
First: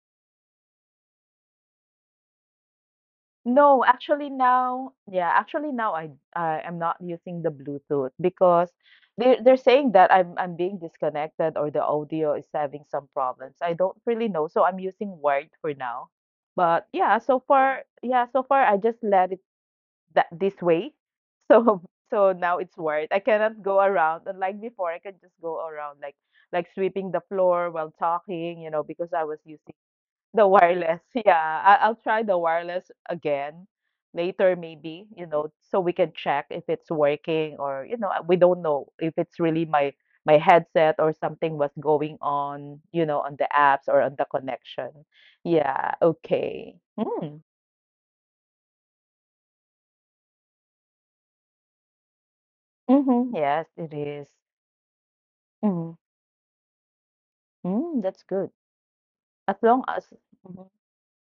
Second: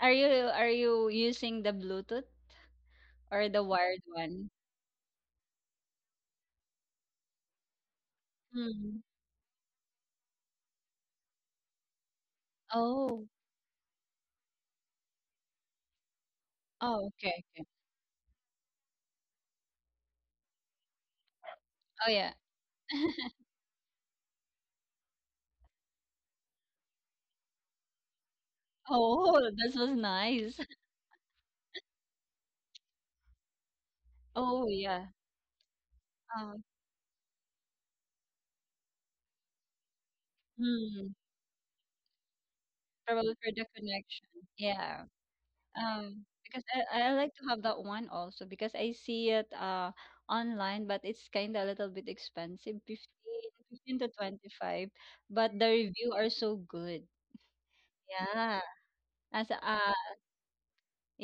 Are you using the Bluetooth or the
No,
wired
actually
one?
now, yeah, actually now I am not using the Bluetooth because
Mm.
they're saying that I'm being disconnected or the audio is having some
Oh.
problems. I don't really know, so I'm using wired for now. But
Oh,
yeah,
okay,
so
okay.
far, yeah, so far I just let it that this way. So
Oh yeah.
so now it's worth. I cannot go around. Unlike before, I can just go around like sweeping the floor while talking, you know, because I was
Oh, this
using
was
the
nice.
wireless. Yeah, I'll try the wireless again later,
Oh yeah.
maybe, you know, so we can check
Uh,
if it's working or you know, we don't know if it's really my headset
hmm.
or something was going on, you know,
Probably
on the
for the
apps or on
connection.
the connection.
Yeah.
Yeah,
Because
okay.
I like
Mm.
to have that one also because I see it online, but it's kind of a little bit expensive,
Mm-hmm. Yes, it
15 to
is.
25, but the
Mm-hmm.
review are so good.
Mm, that's good.
Yeah. As
As long as mhm.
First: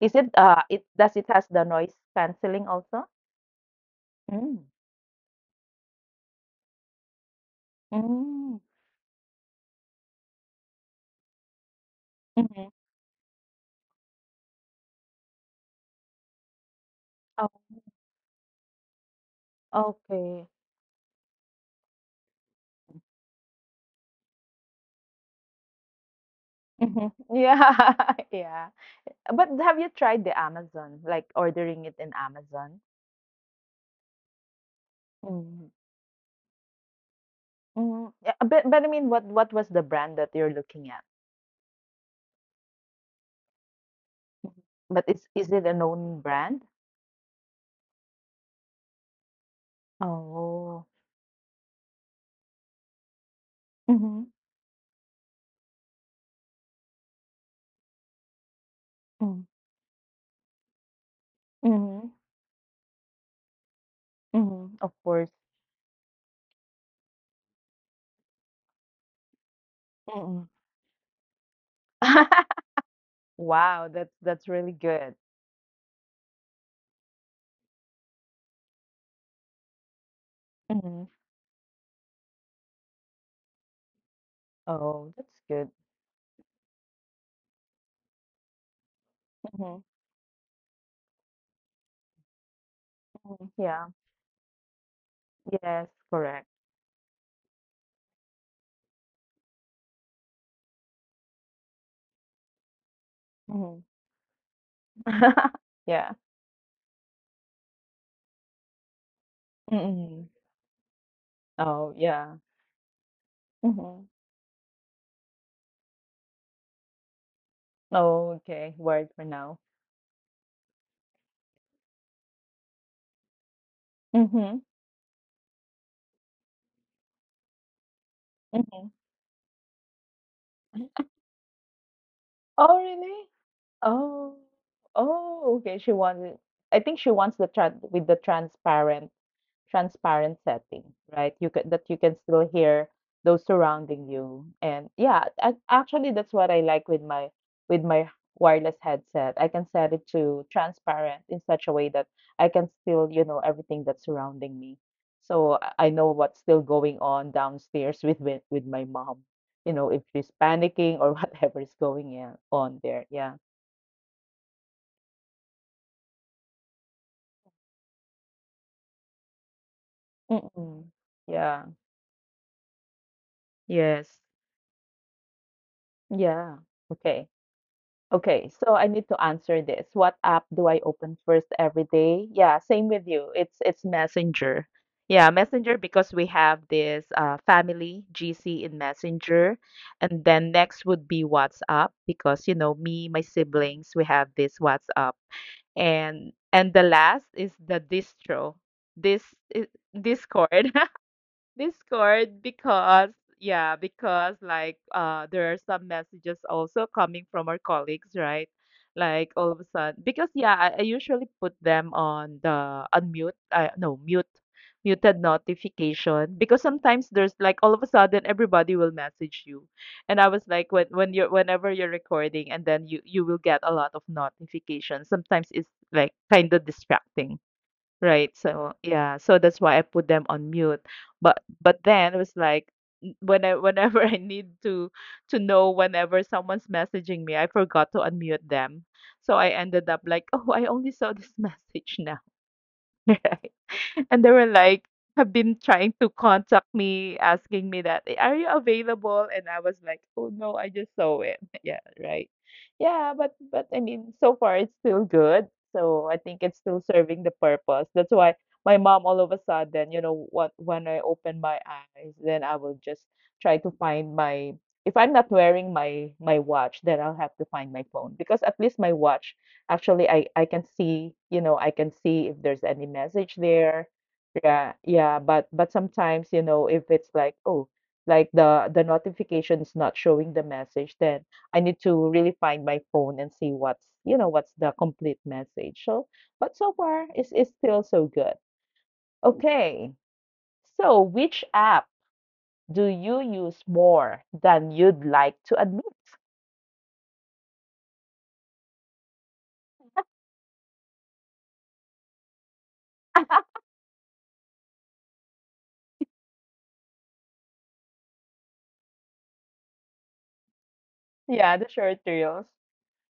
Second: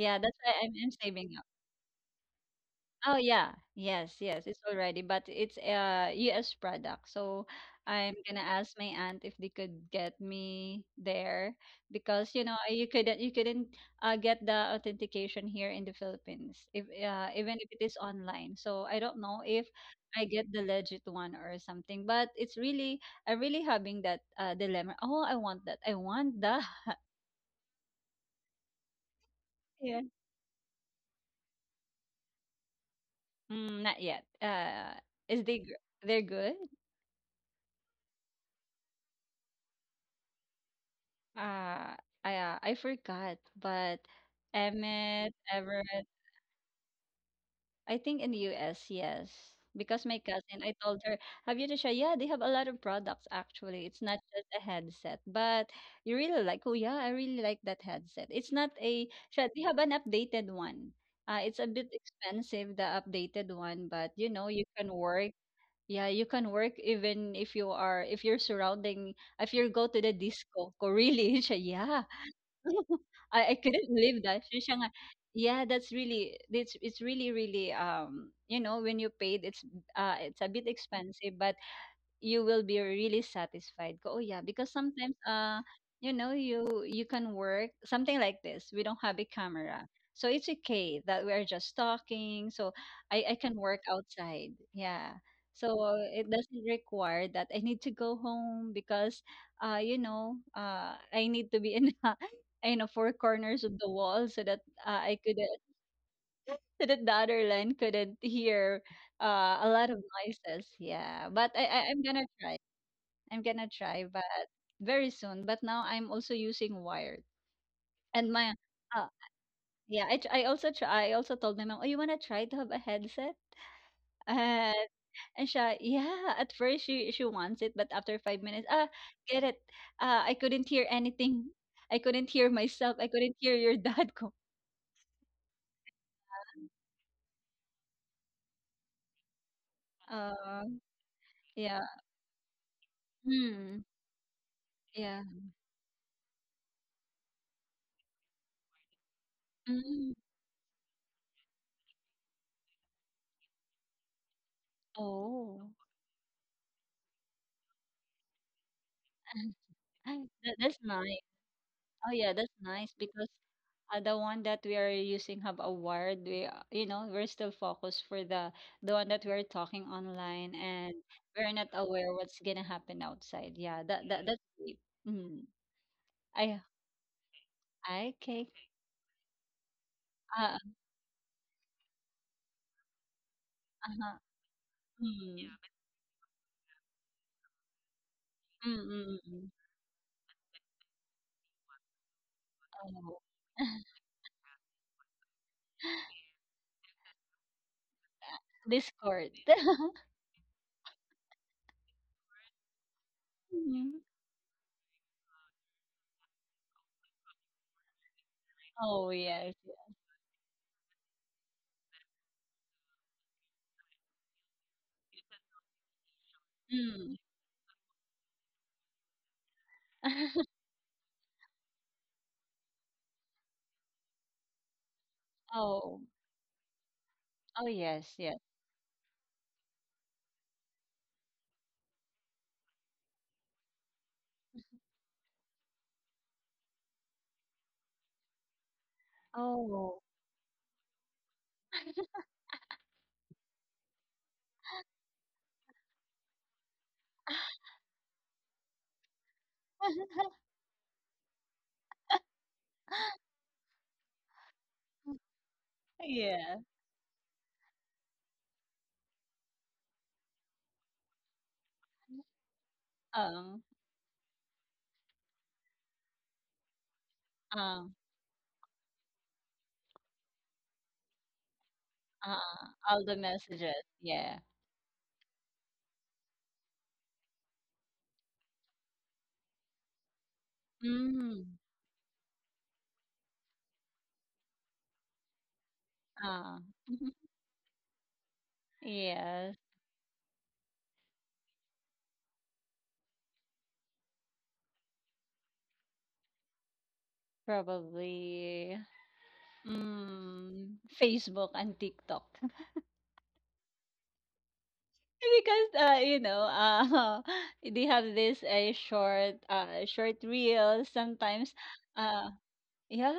Is it,
that's why I'm
does it
saving.
has the noise cancelling also?
Oh yeah, yes, yes, it's
Mm.
already, but it's a US product. So I'm gonna
Mm.
ask my aunt if they could get me there because you know
Mhm.
you couldn't get the authentication here in the Philippines if
Oh,
even if it is online. So I don't know if I get
okay.
the legit one or something, but it's really I'm really having that dilemma. Oh, I want that. I want the
Mhm. Yeah, yeah. But have you
yeah.
tried the Amazon, like ordering it in Amazon?
Mm, not yet. Is they
Mm.
gr- they're good?
Mm. Yeah, but I mean, what was the brand that you're looking at?
Uh, I forgot, but
Mhm. But
Emmett,
is it a
Everett,
known brand?
I think in the US, yes. Because my cousin, I
Oh.
told her, have you to try? Yeah, they have a lot of products actually. It's not
Mhm.
just a headset, but you really like, oh yeah, I really like that headset. It's not a,
Mm.
siya- they have an updated one. It's a bit
Mhm.
expensive, the updated one, but you know, you
Mhm.
can
Of
work.
course.
Yeah, you can work even if you are, if you're surrounding, if you go to the
Mm-mm.
disco, ko- really, siya, yeah, I couldn't
Wow,
believe that.
that's
Siya
really
siya nga,
good.
yeah, that's really it's really really when you paid it's it's a bit
Mhm.
expensive, but you will be really satisfied. Go. Oh yeah, because
Oh,
sometimes
that's good.
you can work something like this. We don't have a
Mhm,
camera. So it's okay that we are just talking. So I
mhm.
can work
Yeah.
outside. Yeah. So
Yes,
it
correct.
doesn't require that I need to go home because I need to be in in the four corners of
Mhm.
the wall so that I could
Yeah.
so that the other line couldn't hear a lot of
Hmm.
noises. Yeah, but I
Oh,
I'm gonna
yeah.
try. I'm gonna try,
Mhm.
but very soon. But now I'm also using wired,
Oh,
and my
okay.
uh,
Word for now.
yeah, I also try. I also told my mom, "Oh, you wanna try to have a headset?"
Mhm,
Uh, and she, yeah, at first she wants it, but after 5 minutes, ah,
mhm.
get it. I couldn't hear anything. I couldn't hear
Oh,
myself. I
really?
couldn't hear your dad.
Oh,
Go.
oh, okay. She wants it. I think she wants the transparent transparent
Uh,
setting, right?
yeah.
You can still hear those
Mm,
surrounding you. And yeah,
yeah.
actually that's what I like with my wireless headset. I can set it
Mm.
to transparent in such a way that I can still, you know, everything that's surrounding me. So
Oh.
I know what's still going on downstairs with with my mom. You know, if she's
That, that's
panicking or
nice.
whatever is going
Oh yeah,
in,
that's
on
nice
there.
because
Yeah.
the one that we are using have a word we we're still focused for the one that we're talking online,
Mm-mm.
and we're
Yeah.
not aware what's gonna happen outside. Yeah, that,
Yes.
that that's deep. Mm.
Yeah.
i
Okay.
I
Okay,
okay.
so I need to answer this. What app
uh,
do I open first every day? Yeah, same with you. It's
uh-huh.
Messenger. Yeah,
Mm.
Messenger because we have this family GC
Mm,
in
mm, mm.
Messenger, and then next would be WhatsApp because you know me, my
Oh,
siblings, we have this WhatsApp, and the last is the distro, this
discord.
I- Discord. Discord because yeah,
Mm.
because like there are some messages also coming from our colleagues, right?
Oh
Like all
yes.
of a sudden because yeah, I usually put them on the unmute no mute muted notification because sometimes
Mm.
there's like all of a sudden everybody will message you and I was like when you're whenever you're recording and then you will get a lot of notifications sometimes it's
Oh.
like kind of distracting.
Oh yes,
Right.
yes.
So yeah, so that's why I put them on mute. But then it was like when I whenever I need to know whenever someone's messaging me, I forgot to unmute them. So I ended up
Oh
like, oh, I only saw this message now. and they were like have been trying to contact me asking me that, "Eh, are you available?" And I was like, oh no, I just saw it. Yeah, right. Yeah, but I mean so far it's still good, so I think it's
yeah.
still serving the purpose. That's why my mom all of a sudden, you know what, when I open my eyes then I will just try
um
to find my if I'm not wearing my my watch then I'll have to find my
um
phone because at least my watch, actually I can see, you know, I can see if there's
uh
any
all the
message
messages.
there.
Yeah.
Yeah, yeah, but sometimes, you know, if it's like, oh, like the notification is not showing the message, then
Mm.
I need to really find my phone and see what's, you know, what's the complete message. So, but
Ah,
so far,
mhm.
it's still so good.
Yes,
Okay. So, which app do you use more than you'd like to admit?
probably, mm, Facebook and TikTok. Because, they have this uh, short reels sometimes.
Yeah, the short
Uh,
reels.
yeah,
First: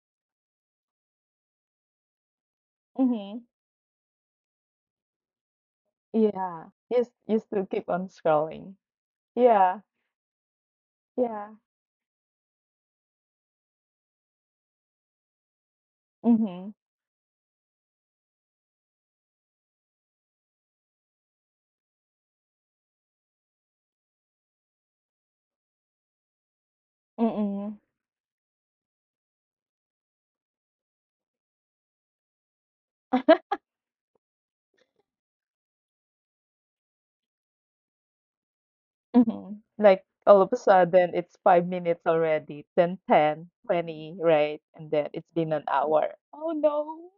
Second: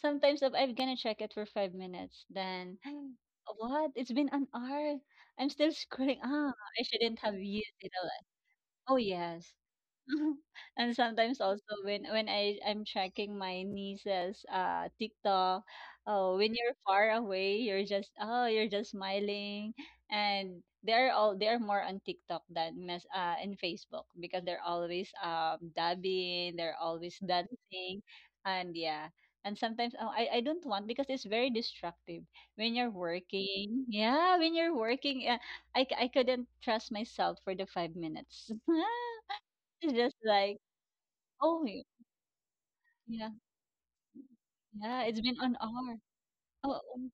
sometimes if I'm gonna check it for 5 minutes, then
Mm-hmm.
what? It's been an hour. I'm still scrolling. Ah,
Yeah.
I
Yes,
shouldn't have
you still
used
keep
it.
on
All.
scrolling.
Oh yes.
Yeah.
And sometimes
Yeah.
also when I'm tracking my niece's TikTok, oh when
Mm-hmm.
you're far away, you're just oh you're just smiling, and they're all they're more on TikTok than mess in Facebook because they're always dabbing, they're always
Mm-mm.
dancing, and yeah, and sometimes oh, I don't want because it's very destructive when you're working. Yeah, when you're working, I couldn't trust myself for the 5 minutes.
Mhm.
It's
Like
just
all of a
like,
sudden, it's
"Oh,
five minutes already, then
yeah,
10, 20, right? And
yeah,
then
it's
it's
been
been
an
an
hour.
hour. Oh
Oh,
no.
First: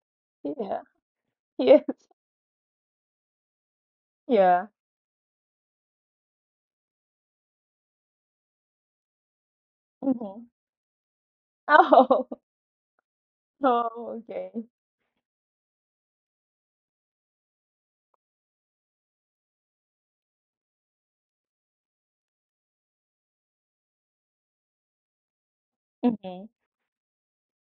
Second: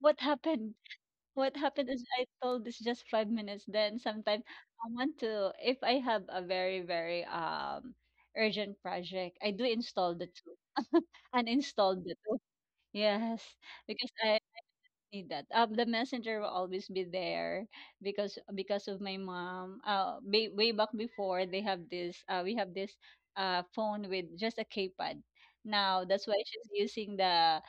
what happened?
Yeah.
What
Yes.
happened is I told it's just 5 minutes." Then sometimes
Yeah.
I want to if I have a very, very, urgent project, I do install the
Mm-hmm.
2, uninstall the
Oh.
2. Yes, because
Oh,
I
okay.
need that. The messenger will always be there because of my mom. Way, way back before they have this. We have this phone with just a keypad. Now that's why
Mm-hmm.
she's using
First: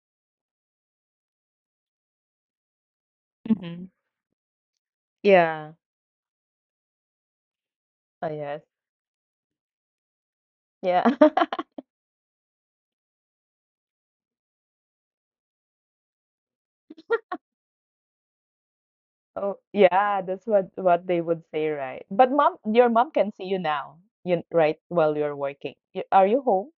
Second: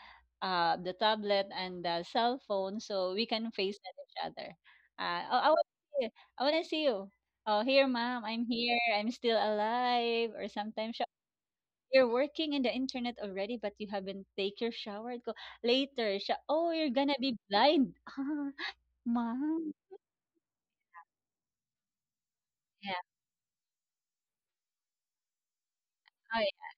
the tablet and the cell phone so we can face
Mm-hmm.
at each other. Oh, I want
Yeah.
to see you. I want to see you. Oh, here, mom.
Oh,
I'm
yes.
here. I'm still alive. Or sometimes
Yeah.
you're working in the internet already, but you haven't take your shower. Go later. Sha- oh, you're gonna be blind. Ah,
Oh,
mom.
yeah. That's what they would say, right? But mom, your
Yeah.
mom can see you now, you right? While you're working, are
Oh,
you
yeah.
home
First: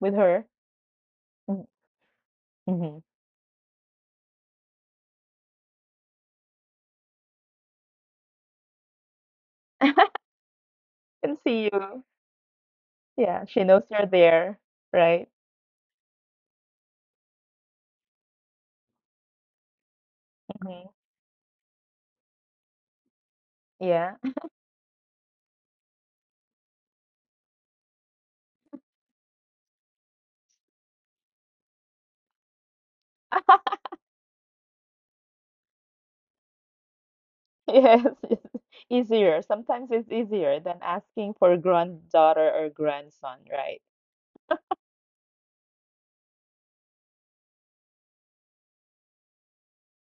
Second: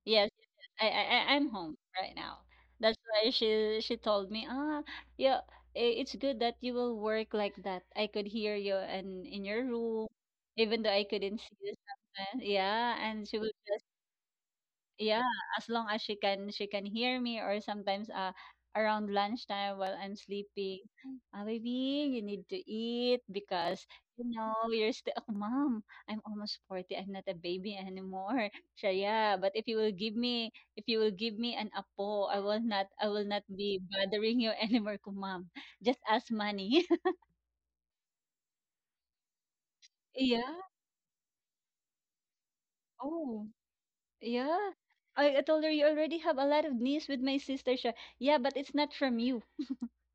with
Yes.
her?
Yes, yes. I'm home right now.
Mm-hmm.
That's why she told me. Ah, yeah. I- It's good that you will work like that. I could hear you and in your room, even though I
Can
couldn't see
see
you
you.
sometimes. Yeah, and she
Yeah,
was.
she knows you're there, right?
Yeah, as long as she can hear me, or sometimes around lunchtime while I'm sleeping,
Hmm.
"Ah, baby, you need to eat because
Yeah.
you know you're still oh, mom, I'm almost 40. I'm not a baby anymore. So yeah, but if you will give me if you will give me an apo, I will not be bothering you anymore, ko, mom. Just ask money."
Yes, it's easier. Sometimes it's
Yeah.
easier than asking for granddaughter or grandson,
Oh,
right?
yeah. I told her you already have a lot of needs with my sister. Siya, yeah, but it's not from you.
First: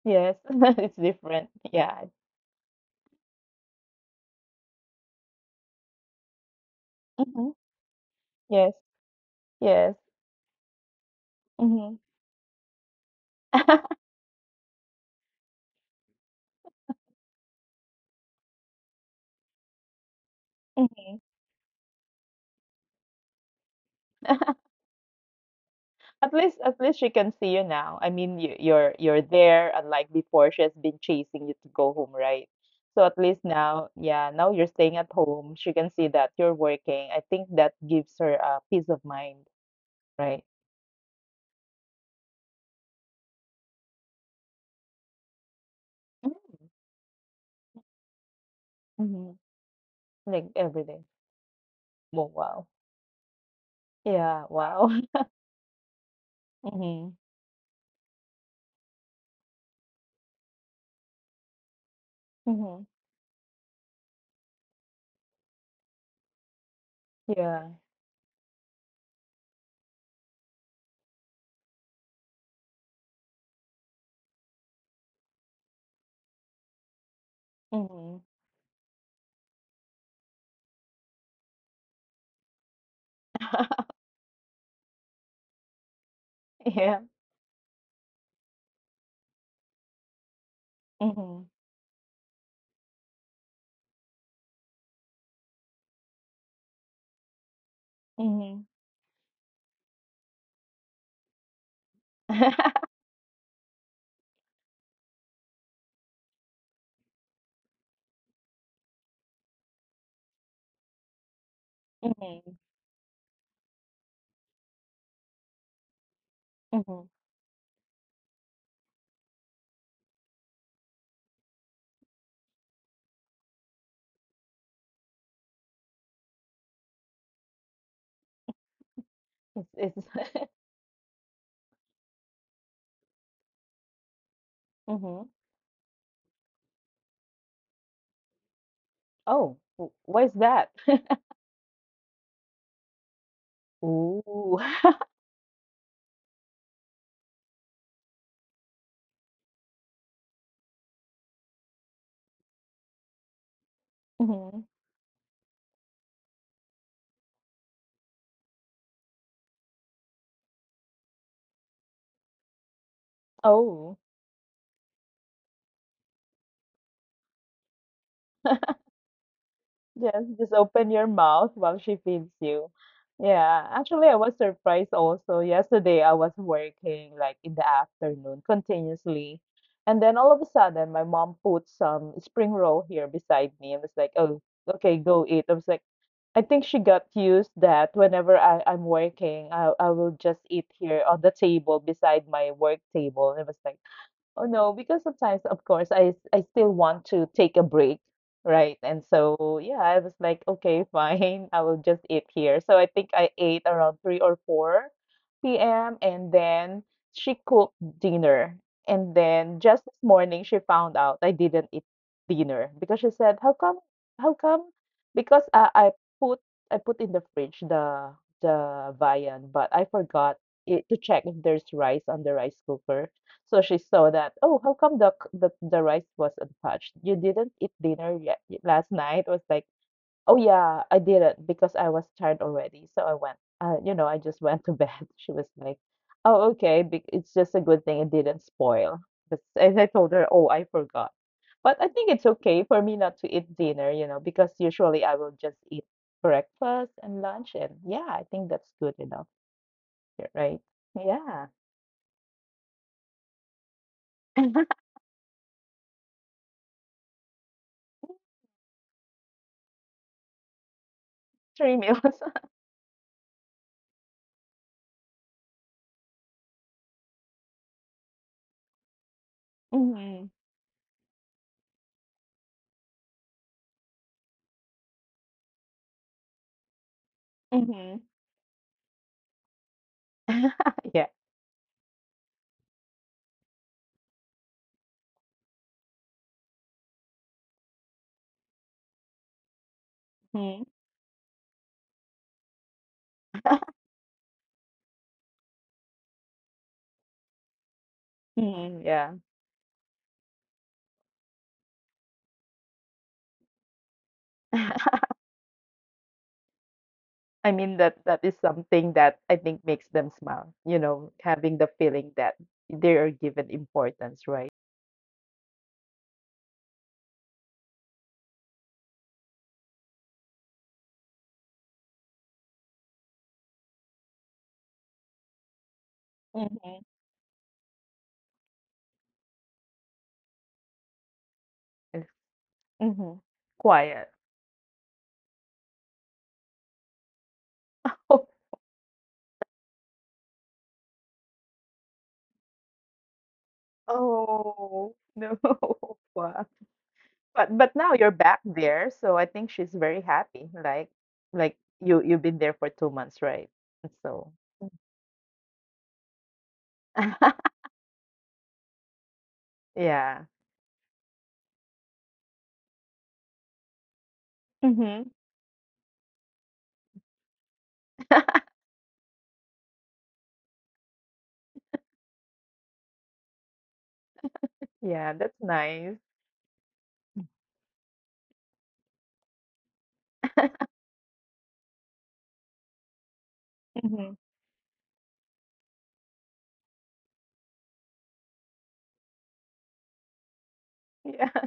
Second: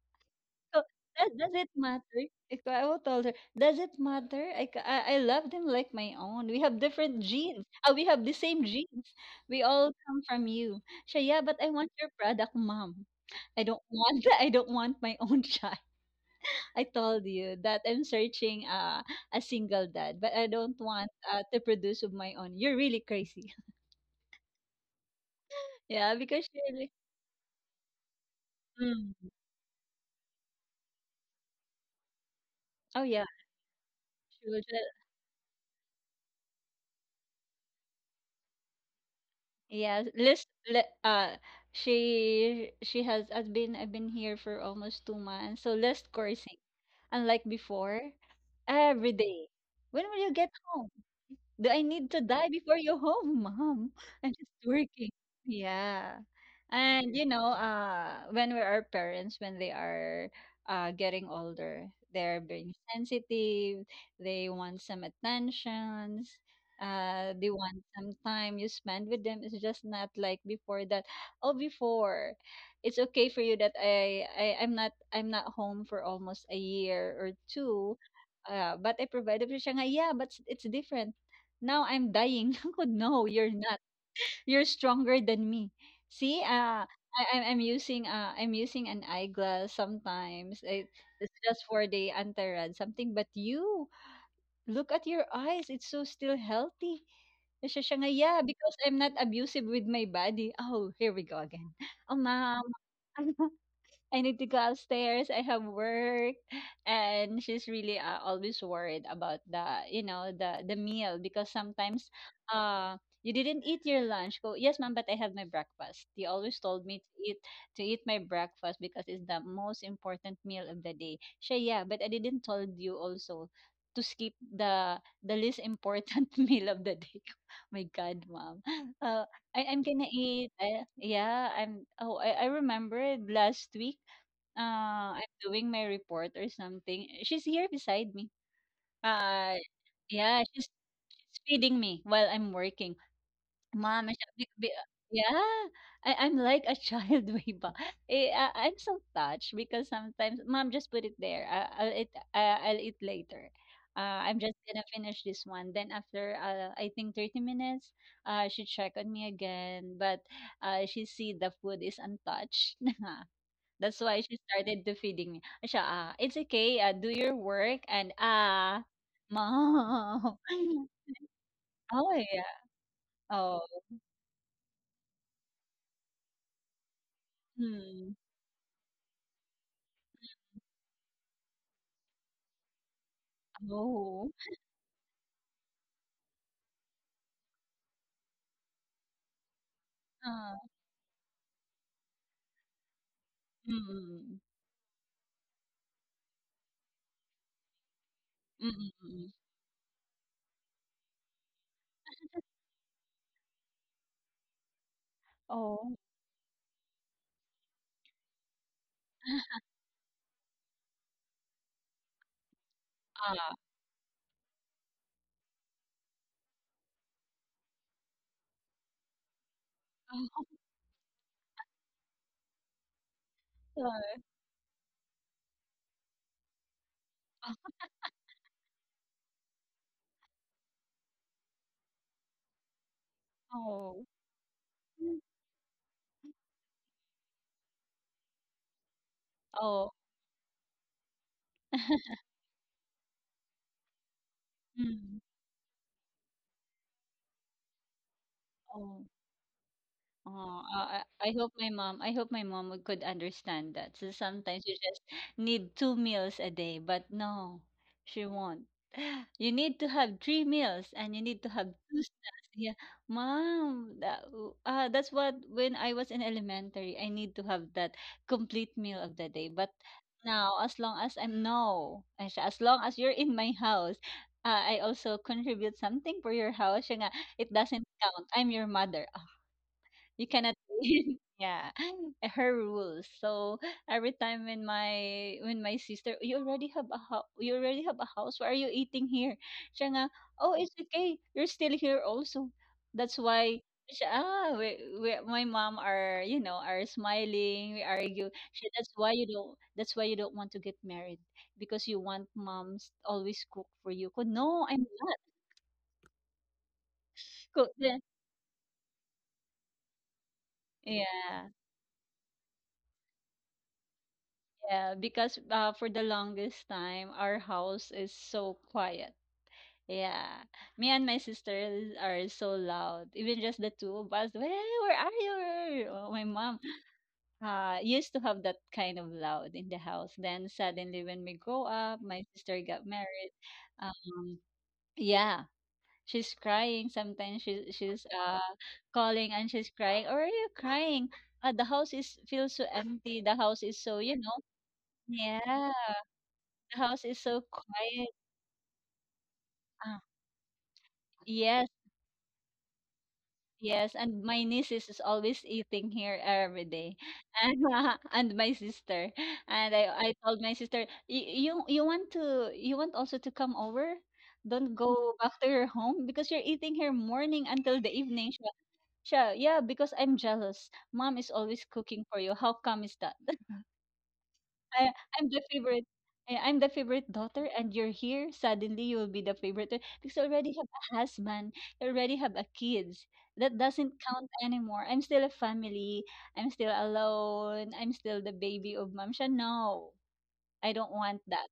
Yes,
So,
it's different.
does it
Yeah.
matter? Like, I will tell her, does it matter? I, ca- I love them like my own. We have different
Hmm.
genes. We have the same
Yes,
genes. We all
yes.
come from you. Siya, yeah, but I want
Hmm.
your product, mom. I don't want I don't want my own child. I told you that I'm searching a single dad, but I don't want
Mhm.
to produce of my own. You're really crazy. Yeah,
At
because she
least, at
really.
least she can see you now. I mean, you're you're
Mm.
there, unlike before, she has been chasing you to go home, right?
Oh
So at
yeah,
least now, yeah,
she
now
will.
you're staying at home. She can see that you're working. I think that gives her a peace of mind,
Yeah,
right?
list le, she has been I've been here for almost 2 months. So less
Mm,
coursing. Unlike before, every
mhm,
day. When will you
like
get home?
everything.
Do I need to
Wo Wow.
die
Wow.
before you home, mom? I'm
Yeah,
just
wow.
working. Yeah. And
Mhm,
you know, when we are parents, when they are getting older, they're being
mhm,
sensitive, they want some attentions, they
yeah,
want some time you spend with them. It's just not like before that, oh before it's okay for you that I'm not home for almost a year or two.
mhm,
But I provided for siya nga, yeah, but it's different now I'm dying. Ako, no, you're not. You're stronger than me. See,
yeah,
I'm using an eyeglass sometimes. It, it's
mhm,
just for the antaran something. But you look at your eyes. It's so still healthy. Kasi siya nga, yeah,
mhm, mhm,
because I'm not abusive with my body. Oh, here we go again. Oh,
mhm.
ma'am. I need to go upstairs. I have work, and she's really always worried about the you know the meal because sometimes you didn't eat your lunch. Go yes, ma'am. But I have my breakfast. He always told me to eat my breakfast because it's the most important meal of the day. She yeah, but I didn't told you also to skip the least important meal of the day. My God, mom. Uh,
It's,
I'm
it's
gonna eat. Yeah, I'm. Oh, I remembered last week I'm
Mhm.
doing my report or something. She's here beside me. Uh,
Oh, what is
yeah,
that?
she's feeding me while I'm working. Mom, I should
Ooh.
be- yeah, I'm like a child way back. Eh, I'm so touched because sometimes, Mom, just put it there. I'll eat. I'll eat later. Uh, I'm just gonna
Mhm.
finish this one. Then after, I think 30 minutes, she check on me again, but she see the food is untouched. That's why she
Oh.
started to feeding me. Siya, ah, it's okay. Do your work and ah, mom.
Yes, just open your mouth while she
Oh
feeds
yeah.
you.
Oh.
Yeah, actually, I was surprised also. Yesterday, I was working like in the
Hmm.
afternoon continuously. And then all of a sudden, my mom put some spring roll here beside me and was like,
Oh.
oh, okay, go eat. I was like, I think she got used that whenever I'm working, I will just
Ah.
eat here on the table beside my work table. And I was like,
Hmm.
oh no, because sometimes, of course, I still want to take a break,
Mm.
right?
Mm,
And
mm.
so yeah, I was like, okay, fine, I will just eat here. So I think I ate around 3 or 4
Oh.
p.m. and then she cooked dinner. And then just this morning she found out I didn't eat dinner because she said,
Ah.
"How come? How come?" Because I put I put in the fridge the viand, but I forgot
Oh.
it to check if there's rice on the rice cooker. So she saw
Oh.
that, oh, how come the rice was untouched? You didn't
Ah.
eat dinner yet last night? Was like, oh yeah, I didn't because I was tired already. So I went, you
Oh.
know, I just went to bed. She was like, oh, okay, it's just a good thing it didn't spoil. But and I told her, oh, I forgot. But I think
Oh.
it's okay for me not to eat dinner, you know, because usually I
Mm.
will just eat breakfast and lunch, and yeah, I think that's good
Oh.
enough,
Oh,
right?
I
Yeah,
hope my mom I hope my mom would could understand that. So sometimes you just need two meals a day, but no, she won't. You need to have three meals and you need to have
three
two
meals.
snacks. Yeah, mom, that's what when I was in elementary, I need to have that complete meal of the day. But
Mhm.
now, as long as I'm no, as long as you're in my house, I also contribute something for your house. Siya nga, it doesn't
Mhm.
count. I'm your mother. You cannot
Yeah.
yeah her rules. So every time when my sister, you already have a house. You already have a house. Why are you eating here? Siya nga, oh,
Mhm.
it's okay. You're still here also. That's why. Siya, ah, my mom are you know are smiling. We argue. She,
Mhm.
that's why
Yeah.
you don't. That's why you don't want to get married because you want moms always cook for you. Ko, no, I'm not.
I
Ko,
mean that that is something that I think makes them smile, you know,
yeah.
having the feeling that they are given importance, right?
Yeah, because for the longest time, our house is so quiet. Yeah, me and my sisters are so loud. Even just the two of us, where are you? Where are you?" Oh, my mom
Mhm.
used to have that kind of loud in the house. Then suddenly, when we grow up,
Yes.
my sister got
Mhm.
married.
Quiet.
Um, yeah, she's crying. Sometimes she's
Oh,
calling and she's crying. Or are you crying? The house is feels so empty. The house is so you know.
oh no.
Yeah,
Wow.
the house is so
But now
quiet.
you're back there, so I think she's
Ah,
very happy. Like
yes,
you you've been there for 2 months, right?
yes. And
So
my niece is always eating here every day. And and my sister. And I
yeah.
told my sister, "Y- you want to you want also to come over? Don't
Mhm.
go back to your home because you're eating here morning until the evening. Siya, siya, yeah, because I'm jealous. Mom is always cooking for you. How come is that? I
Yeah,
I'm
that's
the favorite.
nice.
I'm the favorite daughter, and you're here. Suddenly, you will be the favorite da- because I already have a husband. I already have a kids. That doesn't
Mhm.
count anymore. I'm still a family. I'm still alone. I'm still the baby of mom. Siya, no, I don't want
Yeah.
that.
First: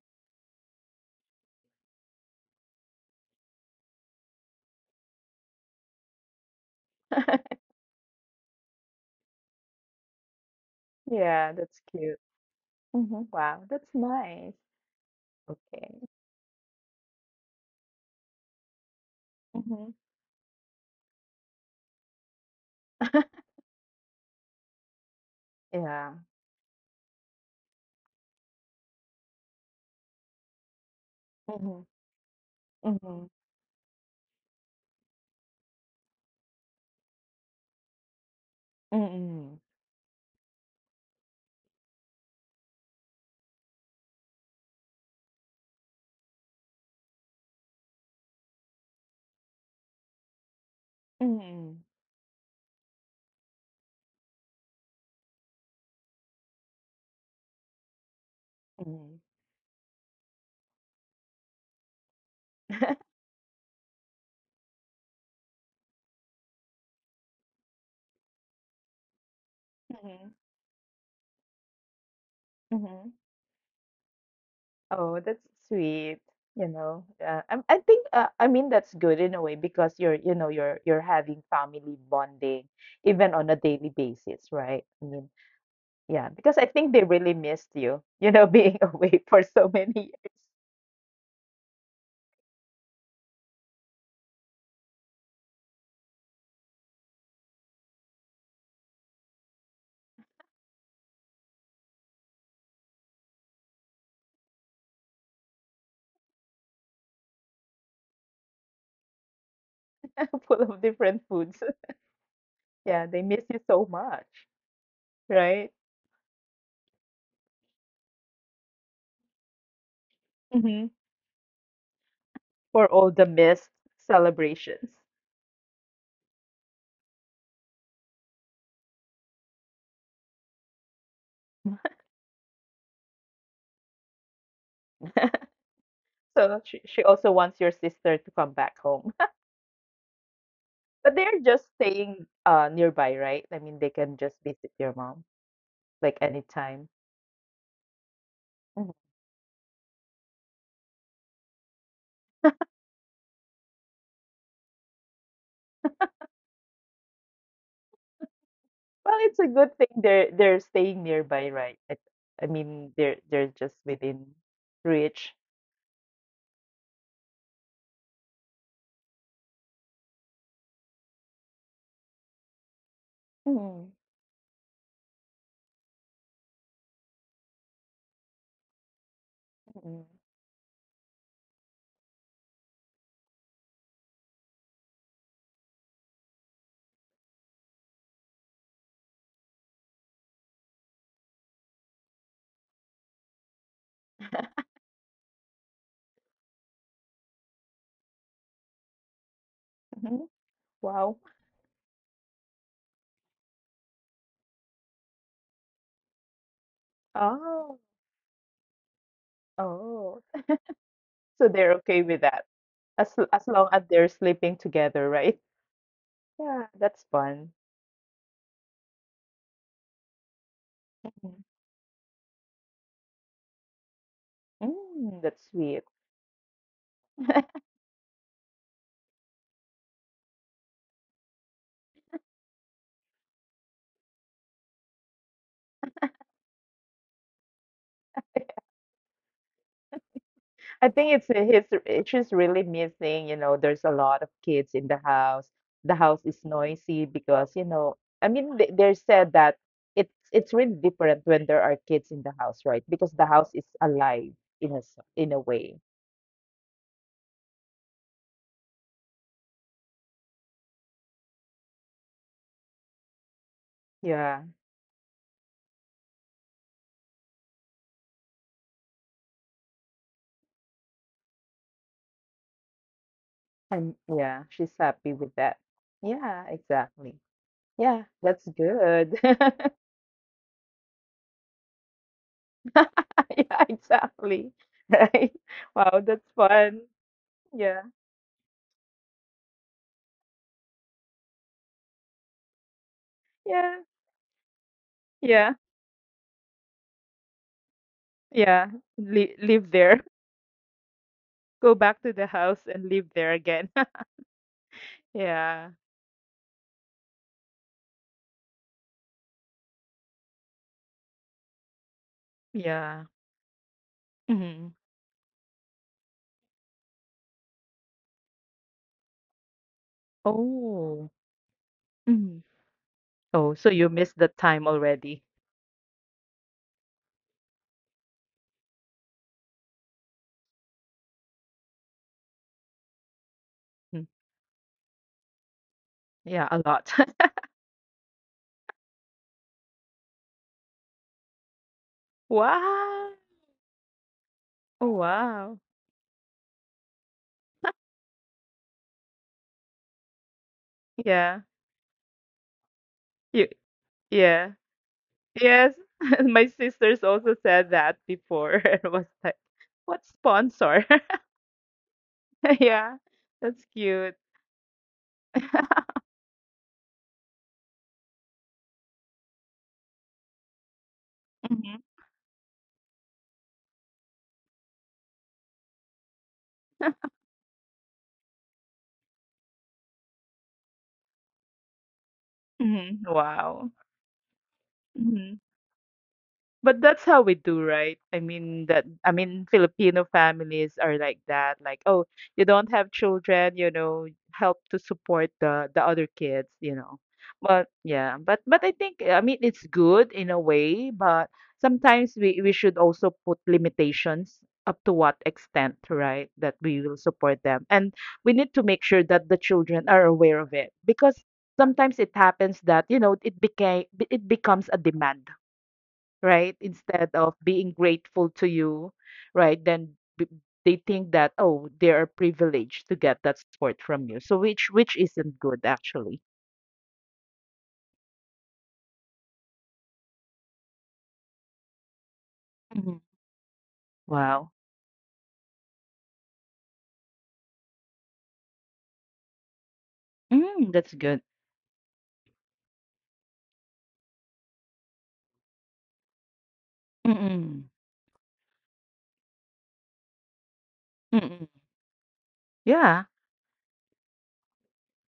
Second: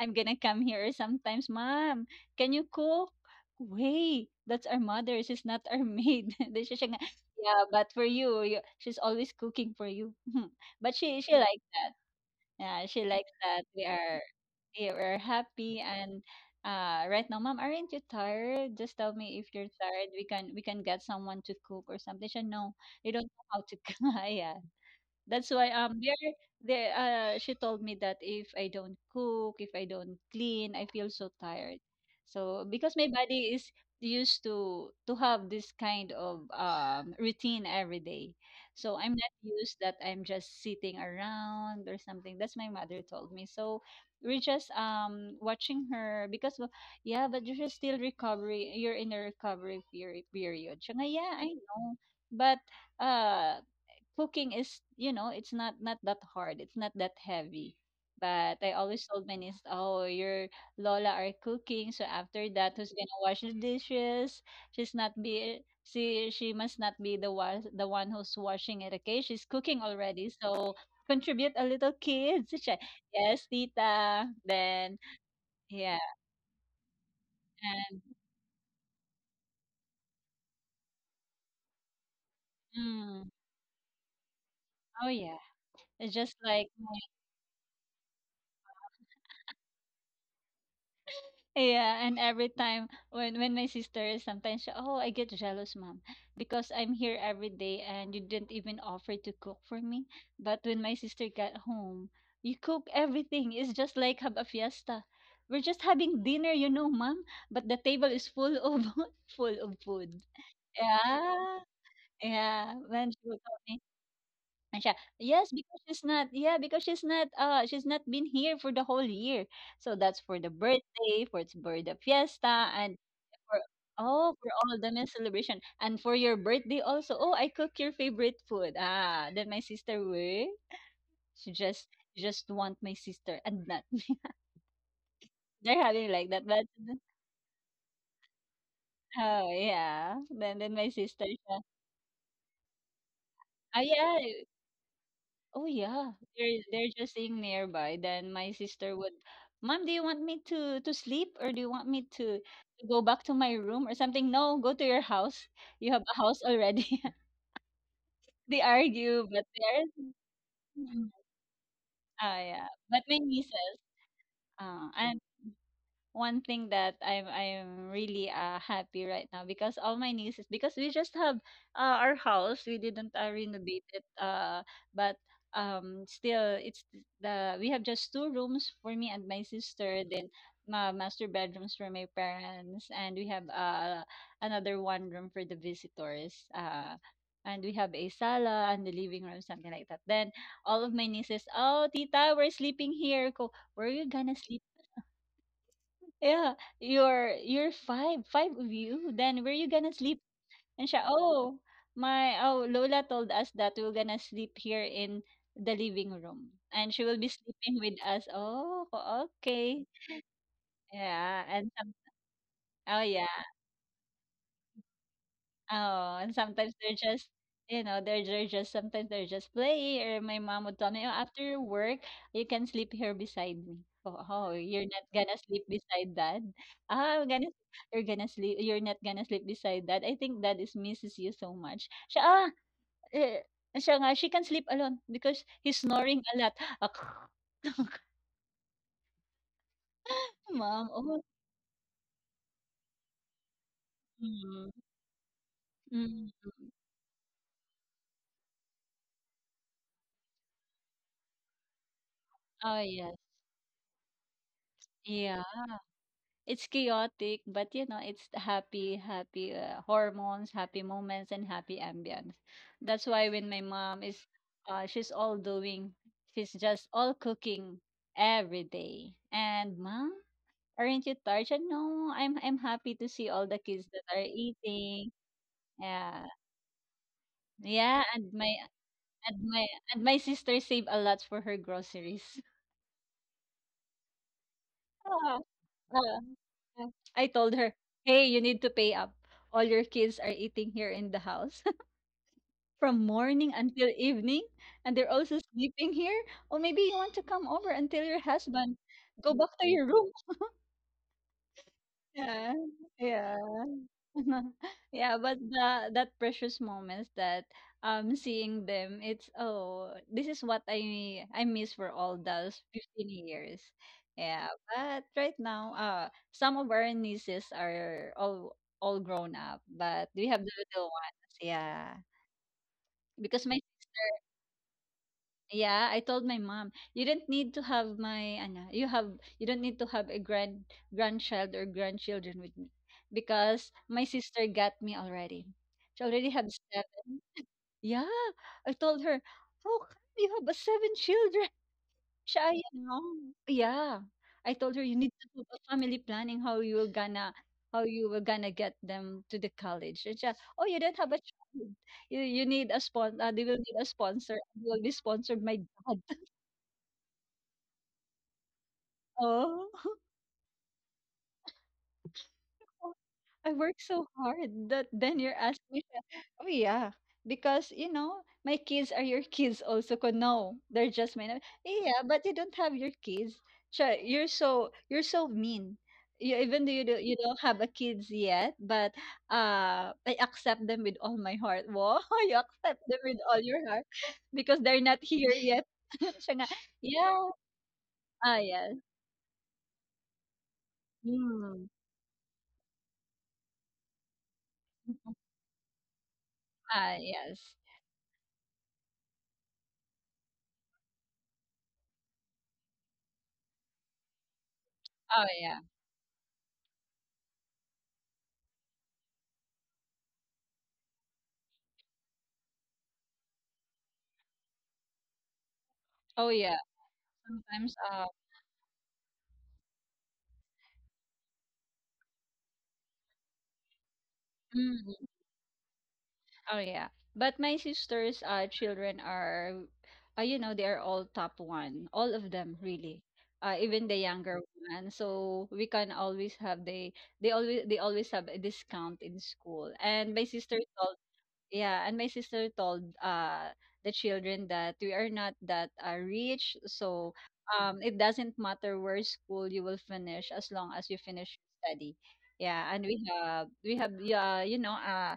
I'm gonna come here sometimes, mom. Can you cook? Wait, that's our mother. She's not our maid. Then siya siya nga, yeah, but for you, you, she's always cooking for you. But she
Yeah,
like.
that's cute.
Yeah, she
Mhm.
likes that.
Wow, that's nice.
We are happy.
Okay.
And right now, mom, aren't you tired? Just tell me if you're
Mhm.
tired. We can get someone to cook or something. She said, no, they don't know how to cook. Yeah. That's why
Yeah.
there there she told me that if I don't cook, if I don't clean, I feel so tired.
Mhm.
So because my
Mhm.
body is used to have this kind of routine every day. So I'm not
Mm.
used that I'm just sitting around or something. That's my mother told me. So we're just watching her because yeah, but you're just still recovery. You're in a recovery period. Siya nga, yeah, I
Mm.
know. But uh cooking is, you know, it's not that hard. It's not that heavy. But I always
Mhm.
told my niece, "Oh, your Lola are cooking, so after that, who's gonna wash the dishes? She must not be the one who's washing it. Okay, she's cooking already,
Mhm.
so contribute a little, kids." She,
Mhm.
yes, tita. Then
Oh, that's
yeah,
sweet. You know, I
and
think I mean that's good in a way because you're having family bonding
mm,
even on a daily basis, right? I
oh
mean,
yeah, it's
yeah,
just
because I
like.
think they really missed you, you know, being away for so many years,
Yeah, and every time when my sister is sometimes she, oh, I get jealous, mom, because I'm here every day and you didn't even offer to cook for me. But when my sister got home, you cook everything. It's just like have a fiesta. We're just having dinner, you know, mom, but the table is full of full of food.
full of different
Yeah.
foods.
Yeah,
Yeah,
when she
they
will
miss you
come
so much.
and siya, yes,
Right?
because she's not, yeah, because she's not been here for the whole year. So that's for the
Mm-hmm.
birthday, for it's birthday fiesta,
For
and
all the
for
missed
oh, for all
celebrations.
the meal celebration, and for your birthday also. Oh, I cook your favorite food. Ah, then my sister will. She just, she just want my sister and not me. They're having like that,
So
but
she also wants your sister to come back home.
oh yeah. Then my
But
sister,
they're just
siya,
staying nearby, right? I mean,
oh
they can just
yeah.
visit your mom
Oh yeah,
like
they're
anytime.
just staying nearby. Then my
Hmm.
sister would, mom, do you want me to sleep or do you want me to go back to my room or something? No, go to your house. You have a house already. They
Well,
argue,
it's a
but
good thing
there's
they're staying nearby, right? It,
ah
I
yeah.
mean,
But
they're
my
they're just
nieces,
within
and
reach.
one thing that I'm really happy right now because all my nieces, because we just have our house, we didn't renovate
Hmm.
it, but still it's the we have just two rooms for me and my
Hmm.
sister, then my master bedrooms for my parents, and we have another one room for the visitors, and we have a sala and the living room, something like that. Then all of my nieces, oh tita, we're sleeping here ko, where are you gonna sleep? Yeah, you're five of you. Then where you gonna sleep?
Hmm.
And siya,
Wow.
oh, my, oh, Lola told us that we're gonna sleep here in the living room, and she will be
Oh,
sleeping with us. Oh, okay.
oh.
Yeah,
So
and
they're
some,
okay with that.
oh yeah.
As long as they're sleeping together, right?
Oh, and
Yeah,
sometimes they're
that's
just,
fun.
you know, they're just, sometimes they're just playing, or my mom would tell me, oh, after work, you can sleep here beside me. Oh, oh, you're not
Mm,
gonna
that's
sleep
sweet.
beside dad. Ah, I'm gonna, you're gonna sleep, you're not gonna sleep beside dad. I think dad is misses you so much. Siya, ah, eh, siya nga, she can sleep alone because he's snoring a lot. Ah,
I
mom,
think
oh,
it's his it's just really missing, you know, there's a lot of kids
mm,
in the house. The house
mm,
is
mm.
noisy because, you know, I mean they said that it's really different when there are kids in the house, right?
Oh
Because
yes.
the house is alive in in a
Yeah.
way.
It's chaotic, but you know, it's the happy, happy hormones, happy moments, and happy ambience. That's why when my mom is,
Yeah.
uh, she's all doing, she's just all cooking every day. And mom, aren't you tired? She said, no, I'm happy to see all the kids
And
that are
yeah, she's happy
eating.
with that.
Yeah,
Yeah, exactly. Yeah,
yeah,
that's good.
and my and my sister saved a lot for her groceries.
Yeah, exactly. Right. Wow,
Uh,
that's fun.
uh, I told her,
Yeah.
"Hey, you need to pay up. All your kids are eating here in the house from morning
Yeah.
until evening, and they're also
Yeah.
sleeping here. Or maybe you want to come over until your
Yeah,
husband
li
go back
live
to your
there.
room."
Go back to the
Yeah,
house and live there
yeah.
again.
Yeah, but
Yeah,
the that precious moments that seeing them, it's oh, this is what I miss for all those
yeah.
15 years. Yeah,
Hmm.
but right now, some of our nieces are all grown up, but we have the little
Oh,
ones. Yeah,
hmm.
because
Oh,
my
so you missed the time already.
yeah, I told my mom, you don't need to have my ano, you have you don't need to have a grandchild or grandchildren with me because my
Mm.
sister got me already. She already
Yeah,
had
a lot.
seven. Yeah, I told her, how come you have a seven children? Siya, you know.
Wow.
Yeah, I told her
Oh,
you need to do a
wow.
family planning, how you were gonna get them to the college. And she, oh, you don't have a
Yeah.
child. You need a sponsor. They
You,
will need a sponsor.
yeah.
You will be sponsored by
Yes.
dad.
My sisters also said that before. It was like,
Oh,
what sponsor? Yeah,
I
that's
work so
cute.
hard that then you're asking me. Oh, yeah. Because, you know, my kids are your kids also. 'Cause no, they're just mine.
Hmm.
Yeah, but you don't have your kids. Siya, you're so you're so mean. You, even though you, do, you don't have a kids yet, but I accept them with all my heart. Wow, you accept them
Hmm.
with all your
Wow.
heart because they're not here
Mhm.
yet. Siya nga,
But that's how
yeah.
we do, right? I
Ah,
mean
yes.
that I mean Filipino families are like that,
Mm.
like, oh, you don't have children, you know, help to support the other kids, you
Ah,
know.
yes.
But yeah, but I think I mean it's good in a way, but sometimes we should also put limitations up to what
Oh, yeah.
extent, right? That we will support them. And we need to make sure that the children are aware of it because sometimes it happens that, you know, it becomes a demand
Oh,
right?
yeah.
Instead of being
Sometimes,
grateful to you, right? Then they think that, oh, they are privileged to get that support from you. So which
mm,
isn't good actually.
oh yeah. But my sister's children are, you know, they are all top one, all of them
Mm-hmm.
really. Even the younger
Wow.
one. So we can always have they they always have a discount in school. And my sister is
Mm, that's good.
yeah, and my sister told the children that we are not that rich, so
Mm-mm.
it doesn't matter where school you will finish, as long as you finish
Mm-mm.
your study. Yeah, and we
Yeah.
have yeah, you know,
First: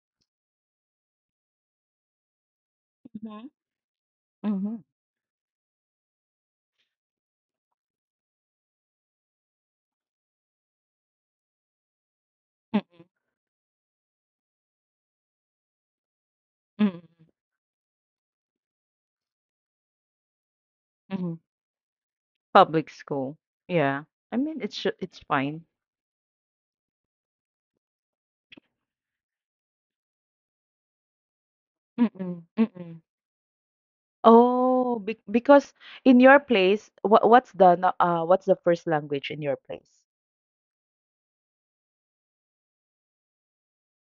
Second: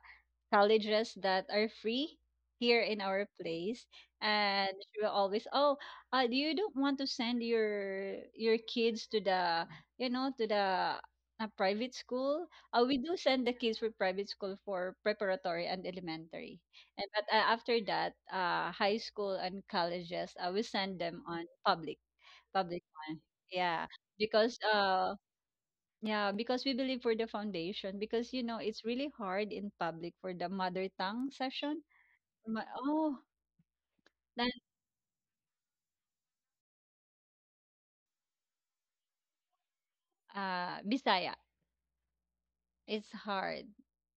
colleges that are free here in our
Mm-hmm.
place, and
Hmm.
she will always oh do you don't want to send your kids to the, you know, to the a private school. Uh, we
Mm-mm.
do send the kids for private school for preparatory and elementary,
Mm-mm.
and but after that high school and colleges, I will send them
Mm-hmm.
on public public
Public
one.
school.
Yeah,
Yeah. I
because
mean, it's fine.
yeah, because we believe for the foundation, because you know it's really hard in public for the mother tongue session.
Mm-mm.
Ma-
Mm-mm.
oh, then
Oh, be because in your place, what's the first language in your place?
Bisaya, it's hard.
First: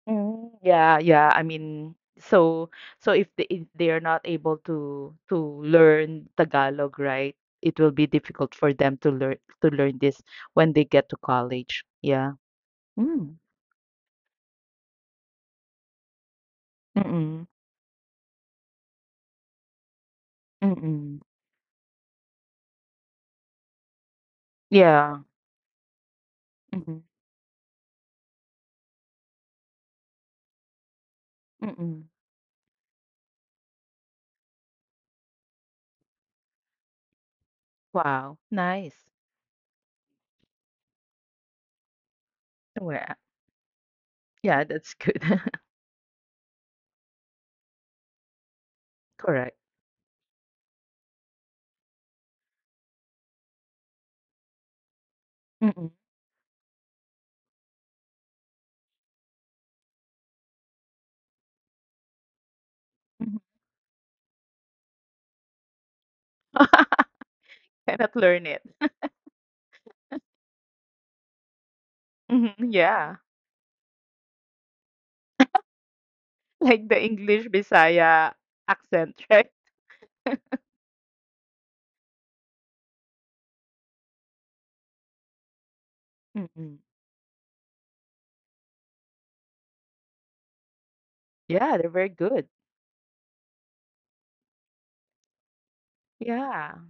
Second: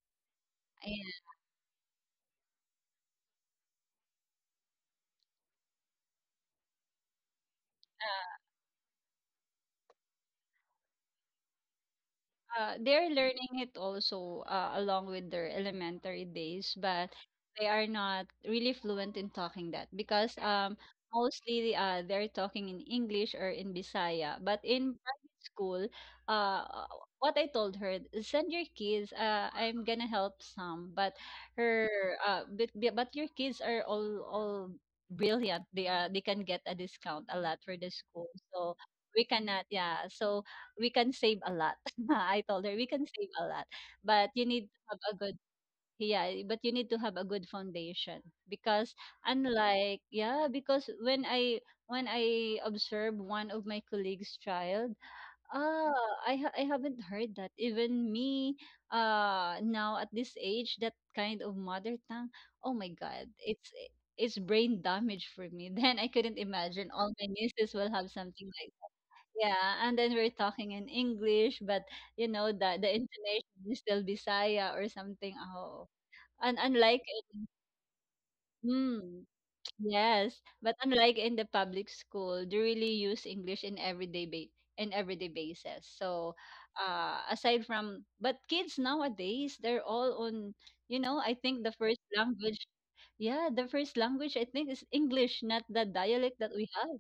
Mm, yeah, yeah. I mean, so so if they are not able to learn Tagalog, right? It will be difficult for them to learn this when they get to college. Yeah.
Uh, they're
Mm.
learning it also along with their elementary days, but
Mm-mm.
they are not really fluent in talking that because
Mm-mm.
mostly they're talking in English or in Bisaya. But in
Yeah.
private school, uh,
Mm-mm.
what I told her, send your kids. I'm gonna help some, but
Mm-mm.
her, uh, but, but your kids are all brilliant. They are they can get a discount a lot for the school,
Wow.
so
Nice.
we cannot. Yeah, so we can save a lot. I told her we can
Well,
save a lot, but you need
yeah,
to have
that's
a
good.
good yeah, eh, but you need to have a good foundation because
Correct.
unlike yeah, because when I observe one of my colleagues' child,
Mm-mm.
ah, I haven't heard that even me, now at this age, that kind of mother tongue. Oh my God,
Mhm.
it's brain damage for me. Then I couldn't imagine all my nieces will have
Cannot
something
learn
like
it.
yeah, and then we're talking in English, but you know
Mhm.
the
Yeah.
intonation is still Bisaya or something. Oh, and unlike
Like the
in,
English Bisaya
mm,
accent, right?
yes, but unlike in the public school, they really use English in everyday ba in everyday basis. So,
Mm-mm.
aside from but kids nowadays, they're all on. You know, I think the
Yeah, they're
first
very good.
language, yeah, the first language I think is English, not the dialect that we
Yeah.
have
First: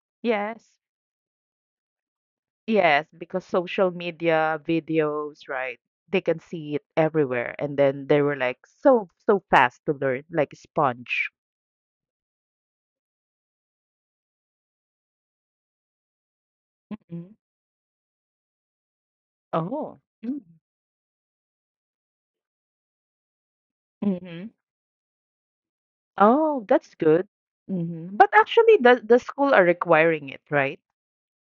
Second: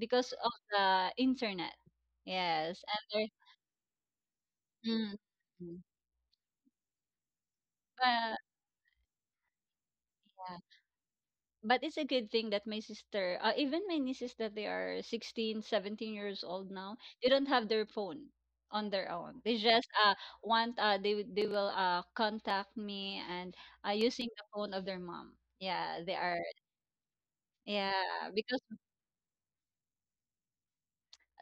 because of
Yes.
the internet. Yes, and
Yes,
they're
because social media
mm.
videos, right?
Mm.
They can see it everywhere. And then they were
But
like so, so fast to learn, like a
yeah,
sponge.
but it's a good thing that my sister, even my nieces that they are 16, 17 years old now,
Mm.
they don't have their phone on their own. They just
Oh.
want they will contact me and using the
Mm-hmm.
phone of their mom. Yeah, they are.
Oh, that's good. Mm-hmm. But
Yeah, because
actually, the school are requiring it, right?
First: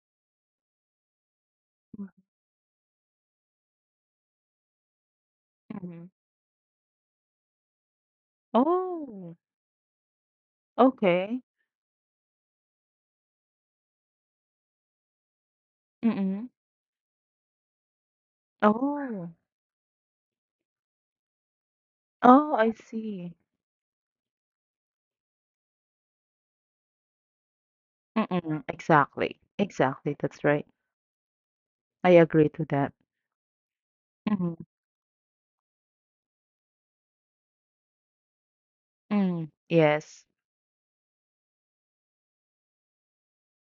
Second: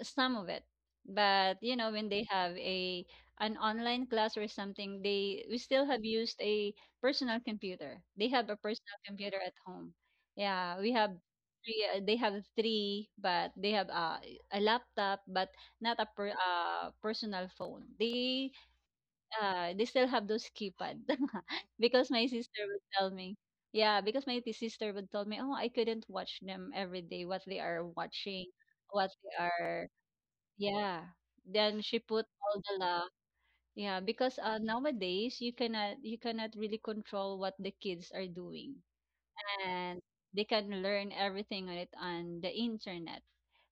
some of it, but you know when they have a an online class or something, they we still
Mm-hmm.
have used a personal computer. They have a personal
Oh,
computer at home. Yeah, we have
okay.
three, they have three, but they have a laptop, but not a per,
Mm-hmm.
personal phone. They
Oh,
they still have those keypad because my
oh,
sister
I
would tell
see.
me, yeah because sister would tell me, oh I couldn't watch them every day what they are watching,
Mm-mm.
what
Exactly.
they are,
Exactly. That's right.
yeah. Then she
I
put
agree
all
to
the
that.
la. Yeah, because
Mm-hmm.
nowadays you cannot really control what the kids are doing,
Mm.
and
Yes.
they can learn everything on it, on the internet.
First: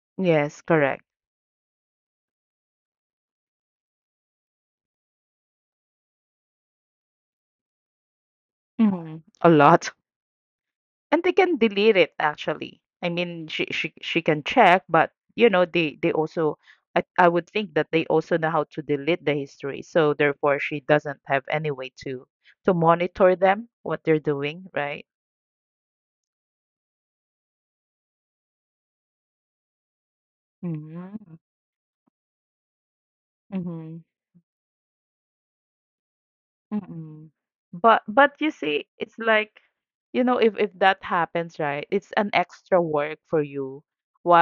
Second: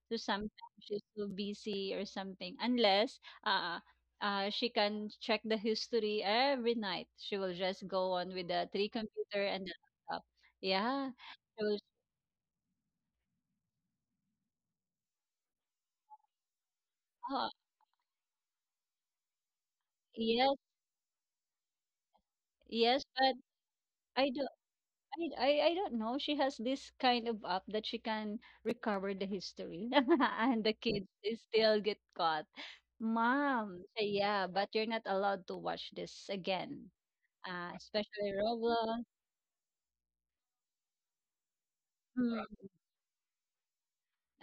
So
Yes,
sometimes she's
correct.
so busy or something, unless uh, she can check the history every night. She will just go on with the three
Mhm.
computer
A
and the
lot.
laptop. Yeah,
And they can
she will.
delete it actually. I mean, she can check, but you know, they also I would
Oh,
think that they also know how to delete the history. So
yes,
therefore she doesn't have any way to
yes, but
monitor them, what they're
I do.
doing, right?
I don't know. She has this kind of app that she can recover the history, and the kids they
Mhm.
still get caught. Mom,
Mhm.
say yeah, but you're not allowed to watch this again.
Mm.
Especially
But you see,
Roblox.
it's like, you know, if that happens, right, it's an
Mm.
extra work for you.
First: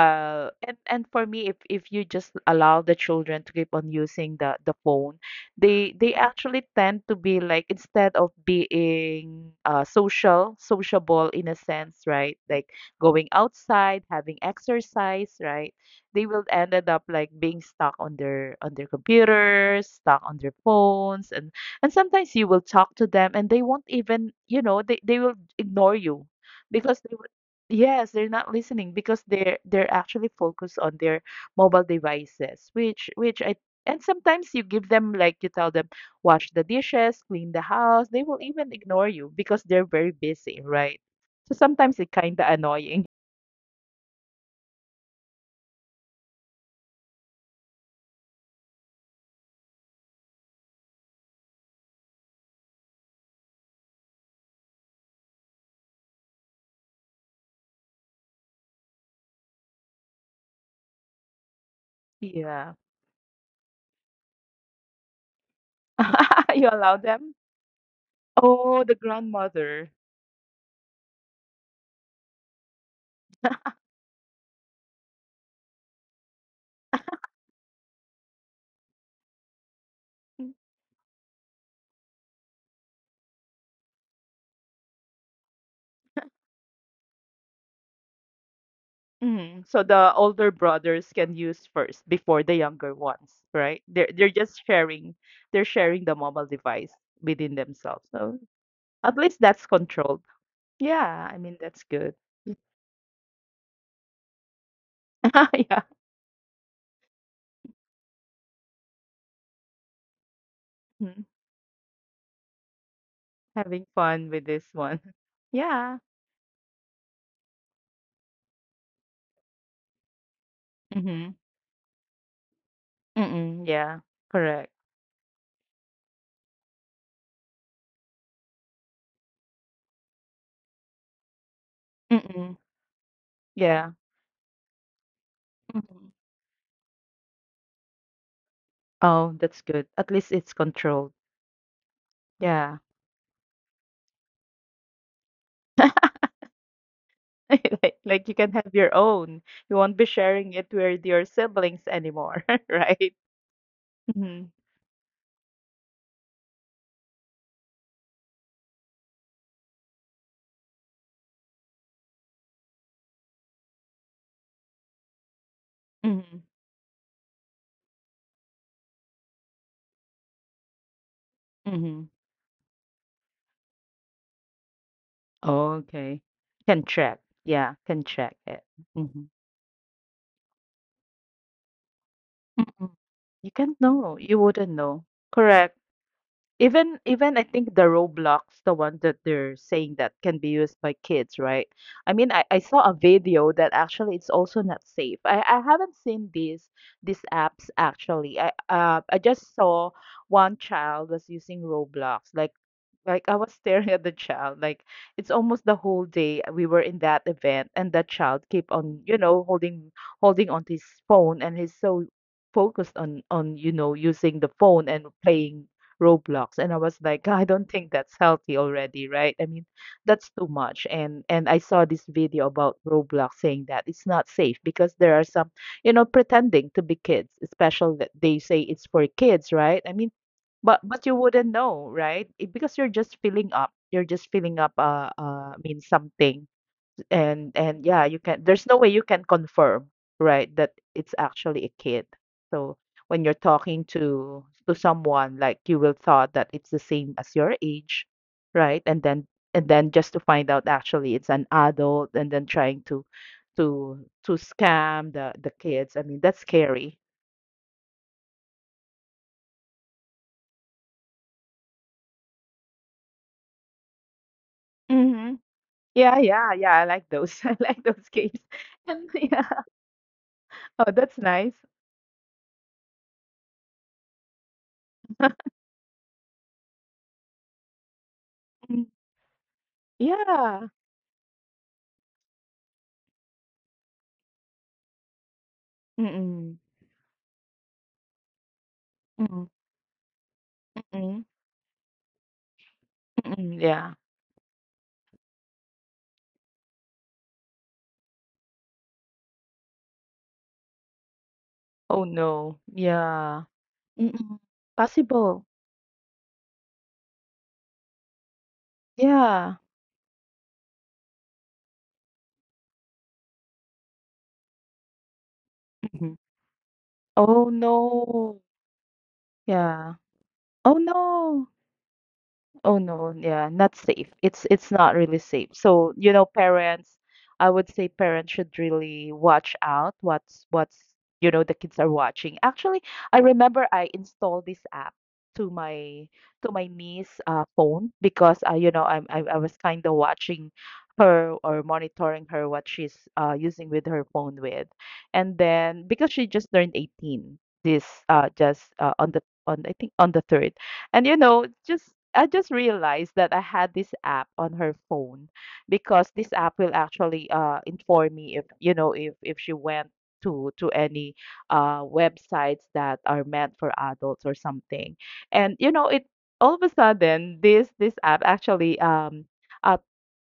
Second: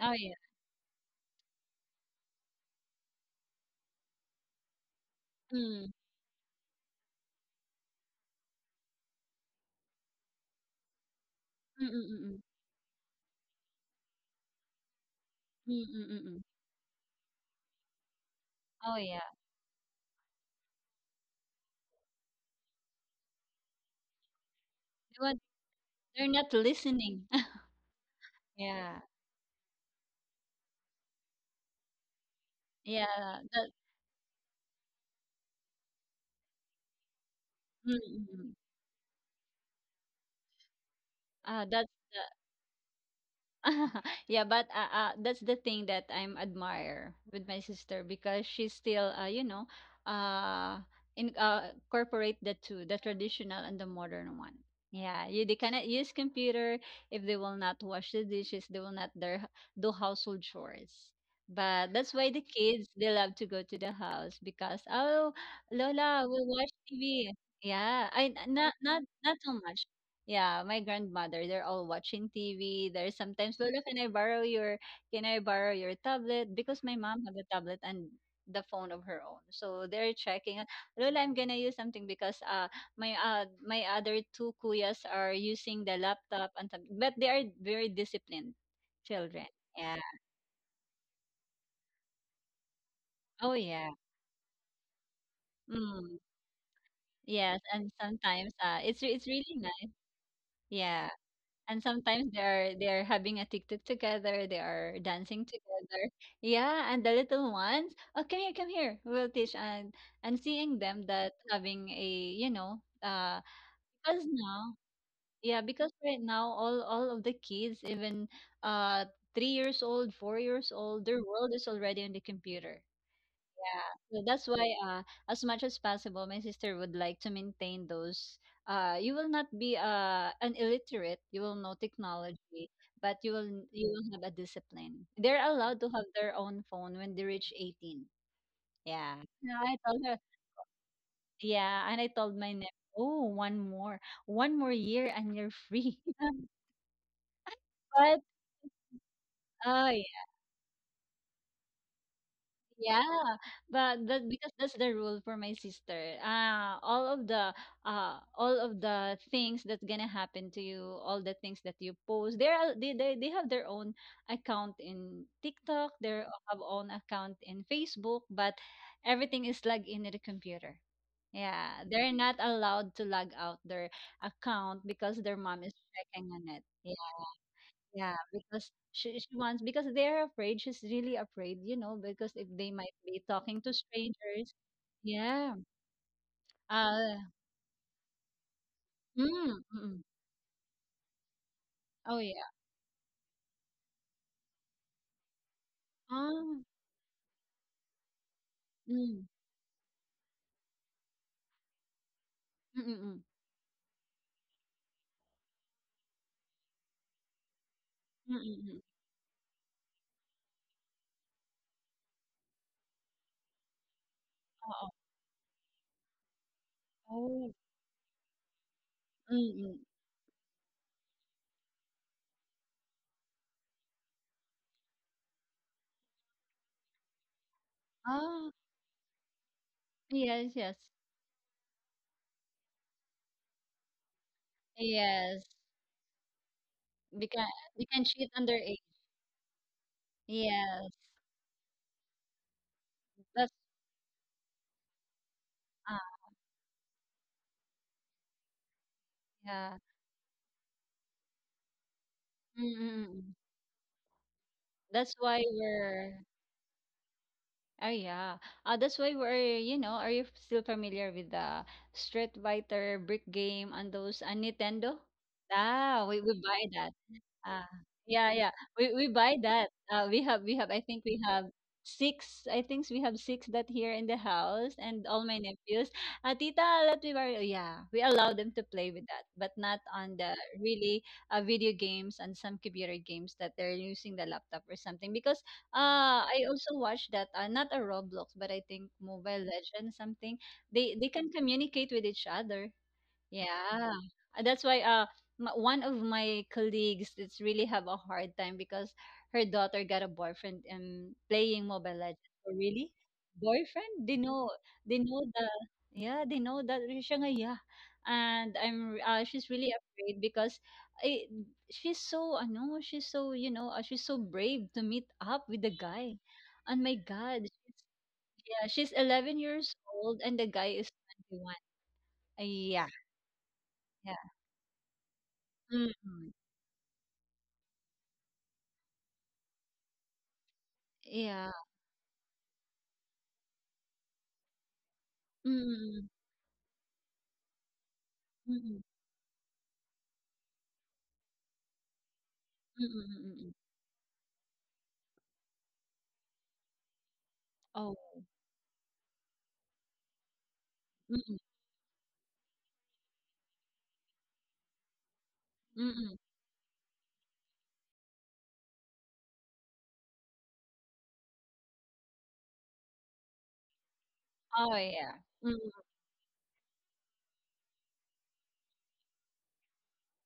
Oh yeah.
and for me, if you just allow the children to keep on using the phone,
Mm.
they actually tend to be like instead of being social, sociable in a
Mm,
sense,
mm, mm,
right?
mm.
Like going outside, having exercise, right?
Mm, mm,
They
mm, mm.
will ended up like being stuck on their
Oh yeah.
computers, stuck on their phones, and sometimes you will talk to them and they won't even, you know, they
They
will
want.
ignore
They're
you
not
because they
listening.
would, yes, they're not listening
Yeah.
because they're actually focused on their mobile devices,
Yeah.
which I
That.
and sometimes you give them like you tell them wash the dishes, clean the
Mm,
house, they
mm,
will
mm.
even ignore you because they're very busy, right? So
That.
sometimes it's kind of annoying.
Yeah, but that's the thing that I'm admire with my sister because she's still, you know, uh, in incorporate the two, the traditional and the modern one. Yeah, you they cannot use computer if they will not wash the dishes, they will not their, do household chores. But that's why the
Yeah.
kids they love to go to the house because oh, Lola, we
You
watch
allow them?
TV. Yeah, I not
Oh, the
not so much.
grandmother.
Yeah, my grandmother, they're all watching TV. There's sometimes, Lola, can I borrow your, can I borrow your tablet? Because my mom have a tablet and the phone of her own. So they're checking. Lola, I'm gonna use something because my other two kuyas are using the laptop and some, but they are very disciplined children.
Mhm. So
Yeah.
the older brothers can use first before the younger ones,
Oh
right?
yeah.
They're sharing the
Mm.
mobile device within
Yes, and
themselves. So
sometimes
at
it's
least
really
that's
nice.
controlled.
Yeah.
Yeah, I mean
And
that's good.
sometimes they are having a TikTok together, they are dancing
Yeah.
together. Yeah, and the little ones, oh come here, we'll teach and seeing them
Mhm.
that having a
Having
because
fun with
now,
this one.
yeah, because
Yeah.
right now all of the kids, even uh 3 years old, 4 years old, their
Mm-hmm.
world is already on the computer.
Mm-mm.
Yeah,
Yeah.
so that's why
Correct.
as much as possible my sister would like to maintain those. You will not be an illiterate, you will know
Mm-mm.
technology, but you
Yeah.
will have a discipline. They're allowed to have
Mm.
their own phone when they reach 18. Yeah.
Oh,
Yeah,
that's
I
good.
told
At
her,
least it's controlled.
yeah, and I told my nephew,
Yeah.
oh, one more. One more year and you're free. but
Like you can have your own. You
uh
won't be sharing it with your siblings anymore,
Yeah,
right?
but
Mhm,
that's the rule for my sister. All of the things that's gonna happen to you, all the things that you post, they have their own account in TikTok. They
mhm,
have own account in Facebook, but everything is logged in at the computer. Yeah,
mhm.
they're not allowed to log out their account because their mom is
Okay.
checking on it.
Can check. Yeah, can
Yeah,
check it.
because
Mhm,
she wants, because they're afraid. She's really afraid, you know, because if they
mhm.
might be
You
talking to
can't know. You
strangers.
wouldn't know.
Yeah.
Correct. Even
Uh.
even I think the Roblox, the one that
Mm,
they're
mm,
saying
mm.
that can be used by kids, right? I
Oh
mean, I,
yeah.
I saw a video that actually it's also not safe. I haven't seen
Ah.
these apps actually. I
Mm.
just saw one child was using Roblox,
Mm. Mm.
like I was staring at the child. Like it's almost the whole day we were in that event, and that
Mm. Mm.
child keep
Mm. Mm.
on, you know, holding on to his phone, and he's so focused on you know using the phone
Oh.
and playing Roblox. And I was like, I
Oh.
don't think that's healthy already, right?
Mm.
I mean,
Mm.
that's too much. And I saw this video about Roblox saying that it's not safe because there are some, pretending to be kids, especially that they
Ah.
say it's for kids, right? I mean,
Yes. Yes.
but you wouldn't know, right? It, because you're just filling up. You're just filling up
Yes.
I mean something.
Because
And
you
yeah,
can
you
cheat
can there's no
underage.
way you can confirm, right, that
Yes.
it's actually a kid. So when you're
That's.
talking to someone, like you will
Ah.
thought that it's the same as your age, right? And then and
Yeah.
then just to find out actually it's an adult and then
Mm. Mm,
trying to
mm, mm.
to to scam
That's
the
why
the kids. I mean,
we're.
that's scary.
Oh yeah. That's why we're, you know, are you still familiar with the Street Fighter brick game and those on Nintendo?
Mm-hmm.
Ah,
Yeah,
we
yeah,
buy
yeah, I
that.
like those. I
Ah,
like those
yeah,
games.
yeah. We
And
buy
yeah.
that. We have I
Oh,
think we
that's
have
nice.
six. I think we have six that here in the house, and all my nephews. Tita, let me borrow. Yeah, we allow them to
Mm,
play with that, but not on the
yeah.
really, video games and some computer games that they're using the laptop or something, because I
Mm-mm.
also watched that, not a Roblox, but I think Mobile
Mm-mm.
Legends something. They
Mm-mm.
can communicate with each other.
Mm-mm.
Yeah,
Yeah.
and that's why one of my colleagues it's really have a hard time because her daughter got a boyfriend and playing Mobile
Oh
Legends. Oh,
no.
really?
Yeah.
Boyfriend?
Mm-mm.
They know
Possible.
the, yeah, they know that siya nga, yeah. And she's
Yeah.
really afraid because I, she's so ano, she's so, you know, she's so brave to meet up with the
Mhm.
guy. And my God,
Oh no.
she's, yeah, she's 11 years
Yeah.
old and the
Oh
guy is
no.
21.
Oh
Yeah.
no, yeah, not safe.
Yeah.
It's not really safe. So,
Mm,
parents, I would say parents should really watch out what's what's you know
yeah.
the kids are watching. Actually, I remember I installed this app to my
Mm,
to my niece phone because I you
mm,
know I'm I was kind of watching her or monitoring her what
mm,
she's
mm, mm.
using with her phone with, and then because she just turned 18 this
Oh.
just on the on I think on the third. And you
Mm,
know, just I just realized that I had this app on her phone because
mm.
this app will actually inform me if you know if she went to any websites that are meant for adults or
Oh,
something.
yeah.
And
Mm,
you know, it all of a sudden this app actually uh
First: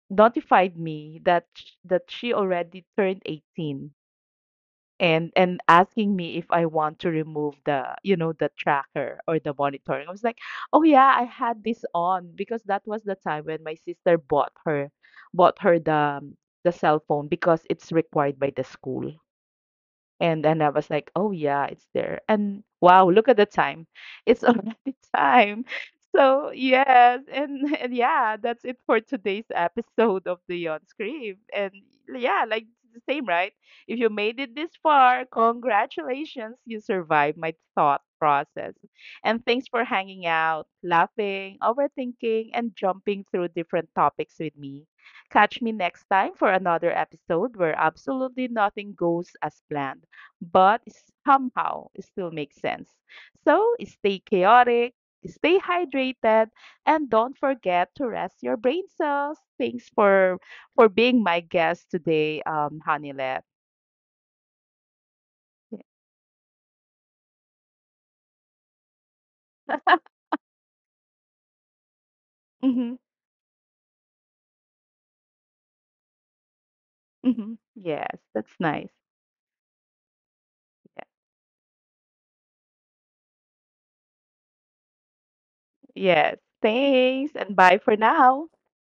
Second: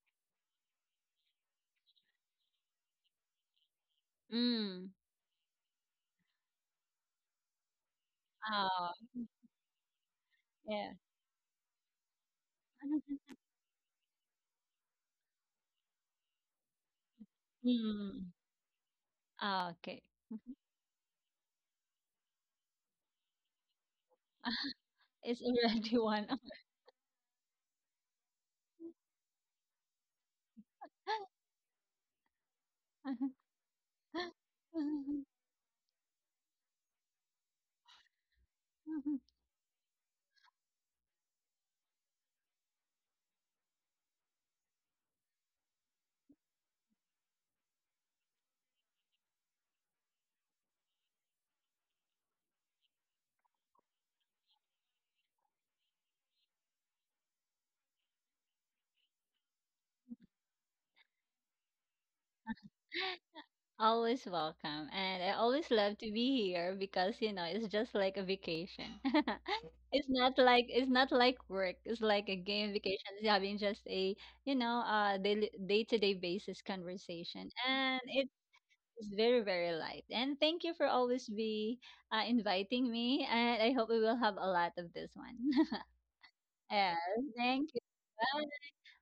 notified me that that she already turned 18,
mm.
and asking me if I want to remove the you know the
Oh,
tracker or the monitoring. I was like, oh
yeah.
yeah, I had this on because that was the time when my sister bought her the cell phone because it's
Mm.
required by the school.
Ah, okay.
And then I was like, oh yeah, it's there. And wow, look at the time. It's already
It's
time.
already one.
So yes, and yeah, that's it for today's episode of the On Screen. And yeah, like the same, right? If you made it this far, congratulations, you survived my thought process. And thanks for hanging out, laughing, overthinking, and jumping through different topics with me. Catch me next time for another episode where absolutely nothing goes as planned but somehow it still makes sense. So stay chaotic, stay hydrated, and don't forget to rest your brain cells. Thanks for being my guest today, Hanile.
Always welcome. And I always love to be here because, you know, it's just like a vacation. It's not like work. It's like a game
Mm-hmm,
vacation. It's having just a, you know, daily day-to-day basis conversation.
mm-hmm.
And
Yes,
it
that's nice.
is very, very light. And thank you for
Yeah.
always be inviting me. And I hope we will have a lot of this one.
Yes,
Yes,
thanks and
thank you.
bye for
Bye.
now.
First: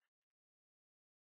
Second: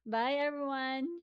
Bye everyone.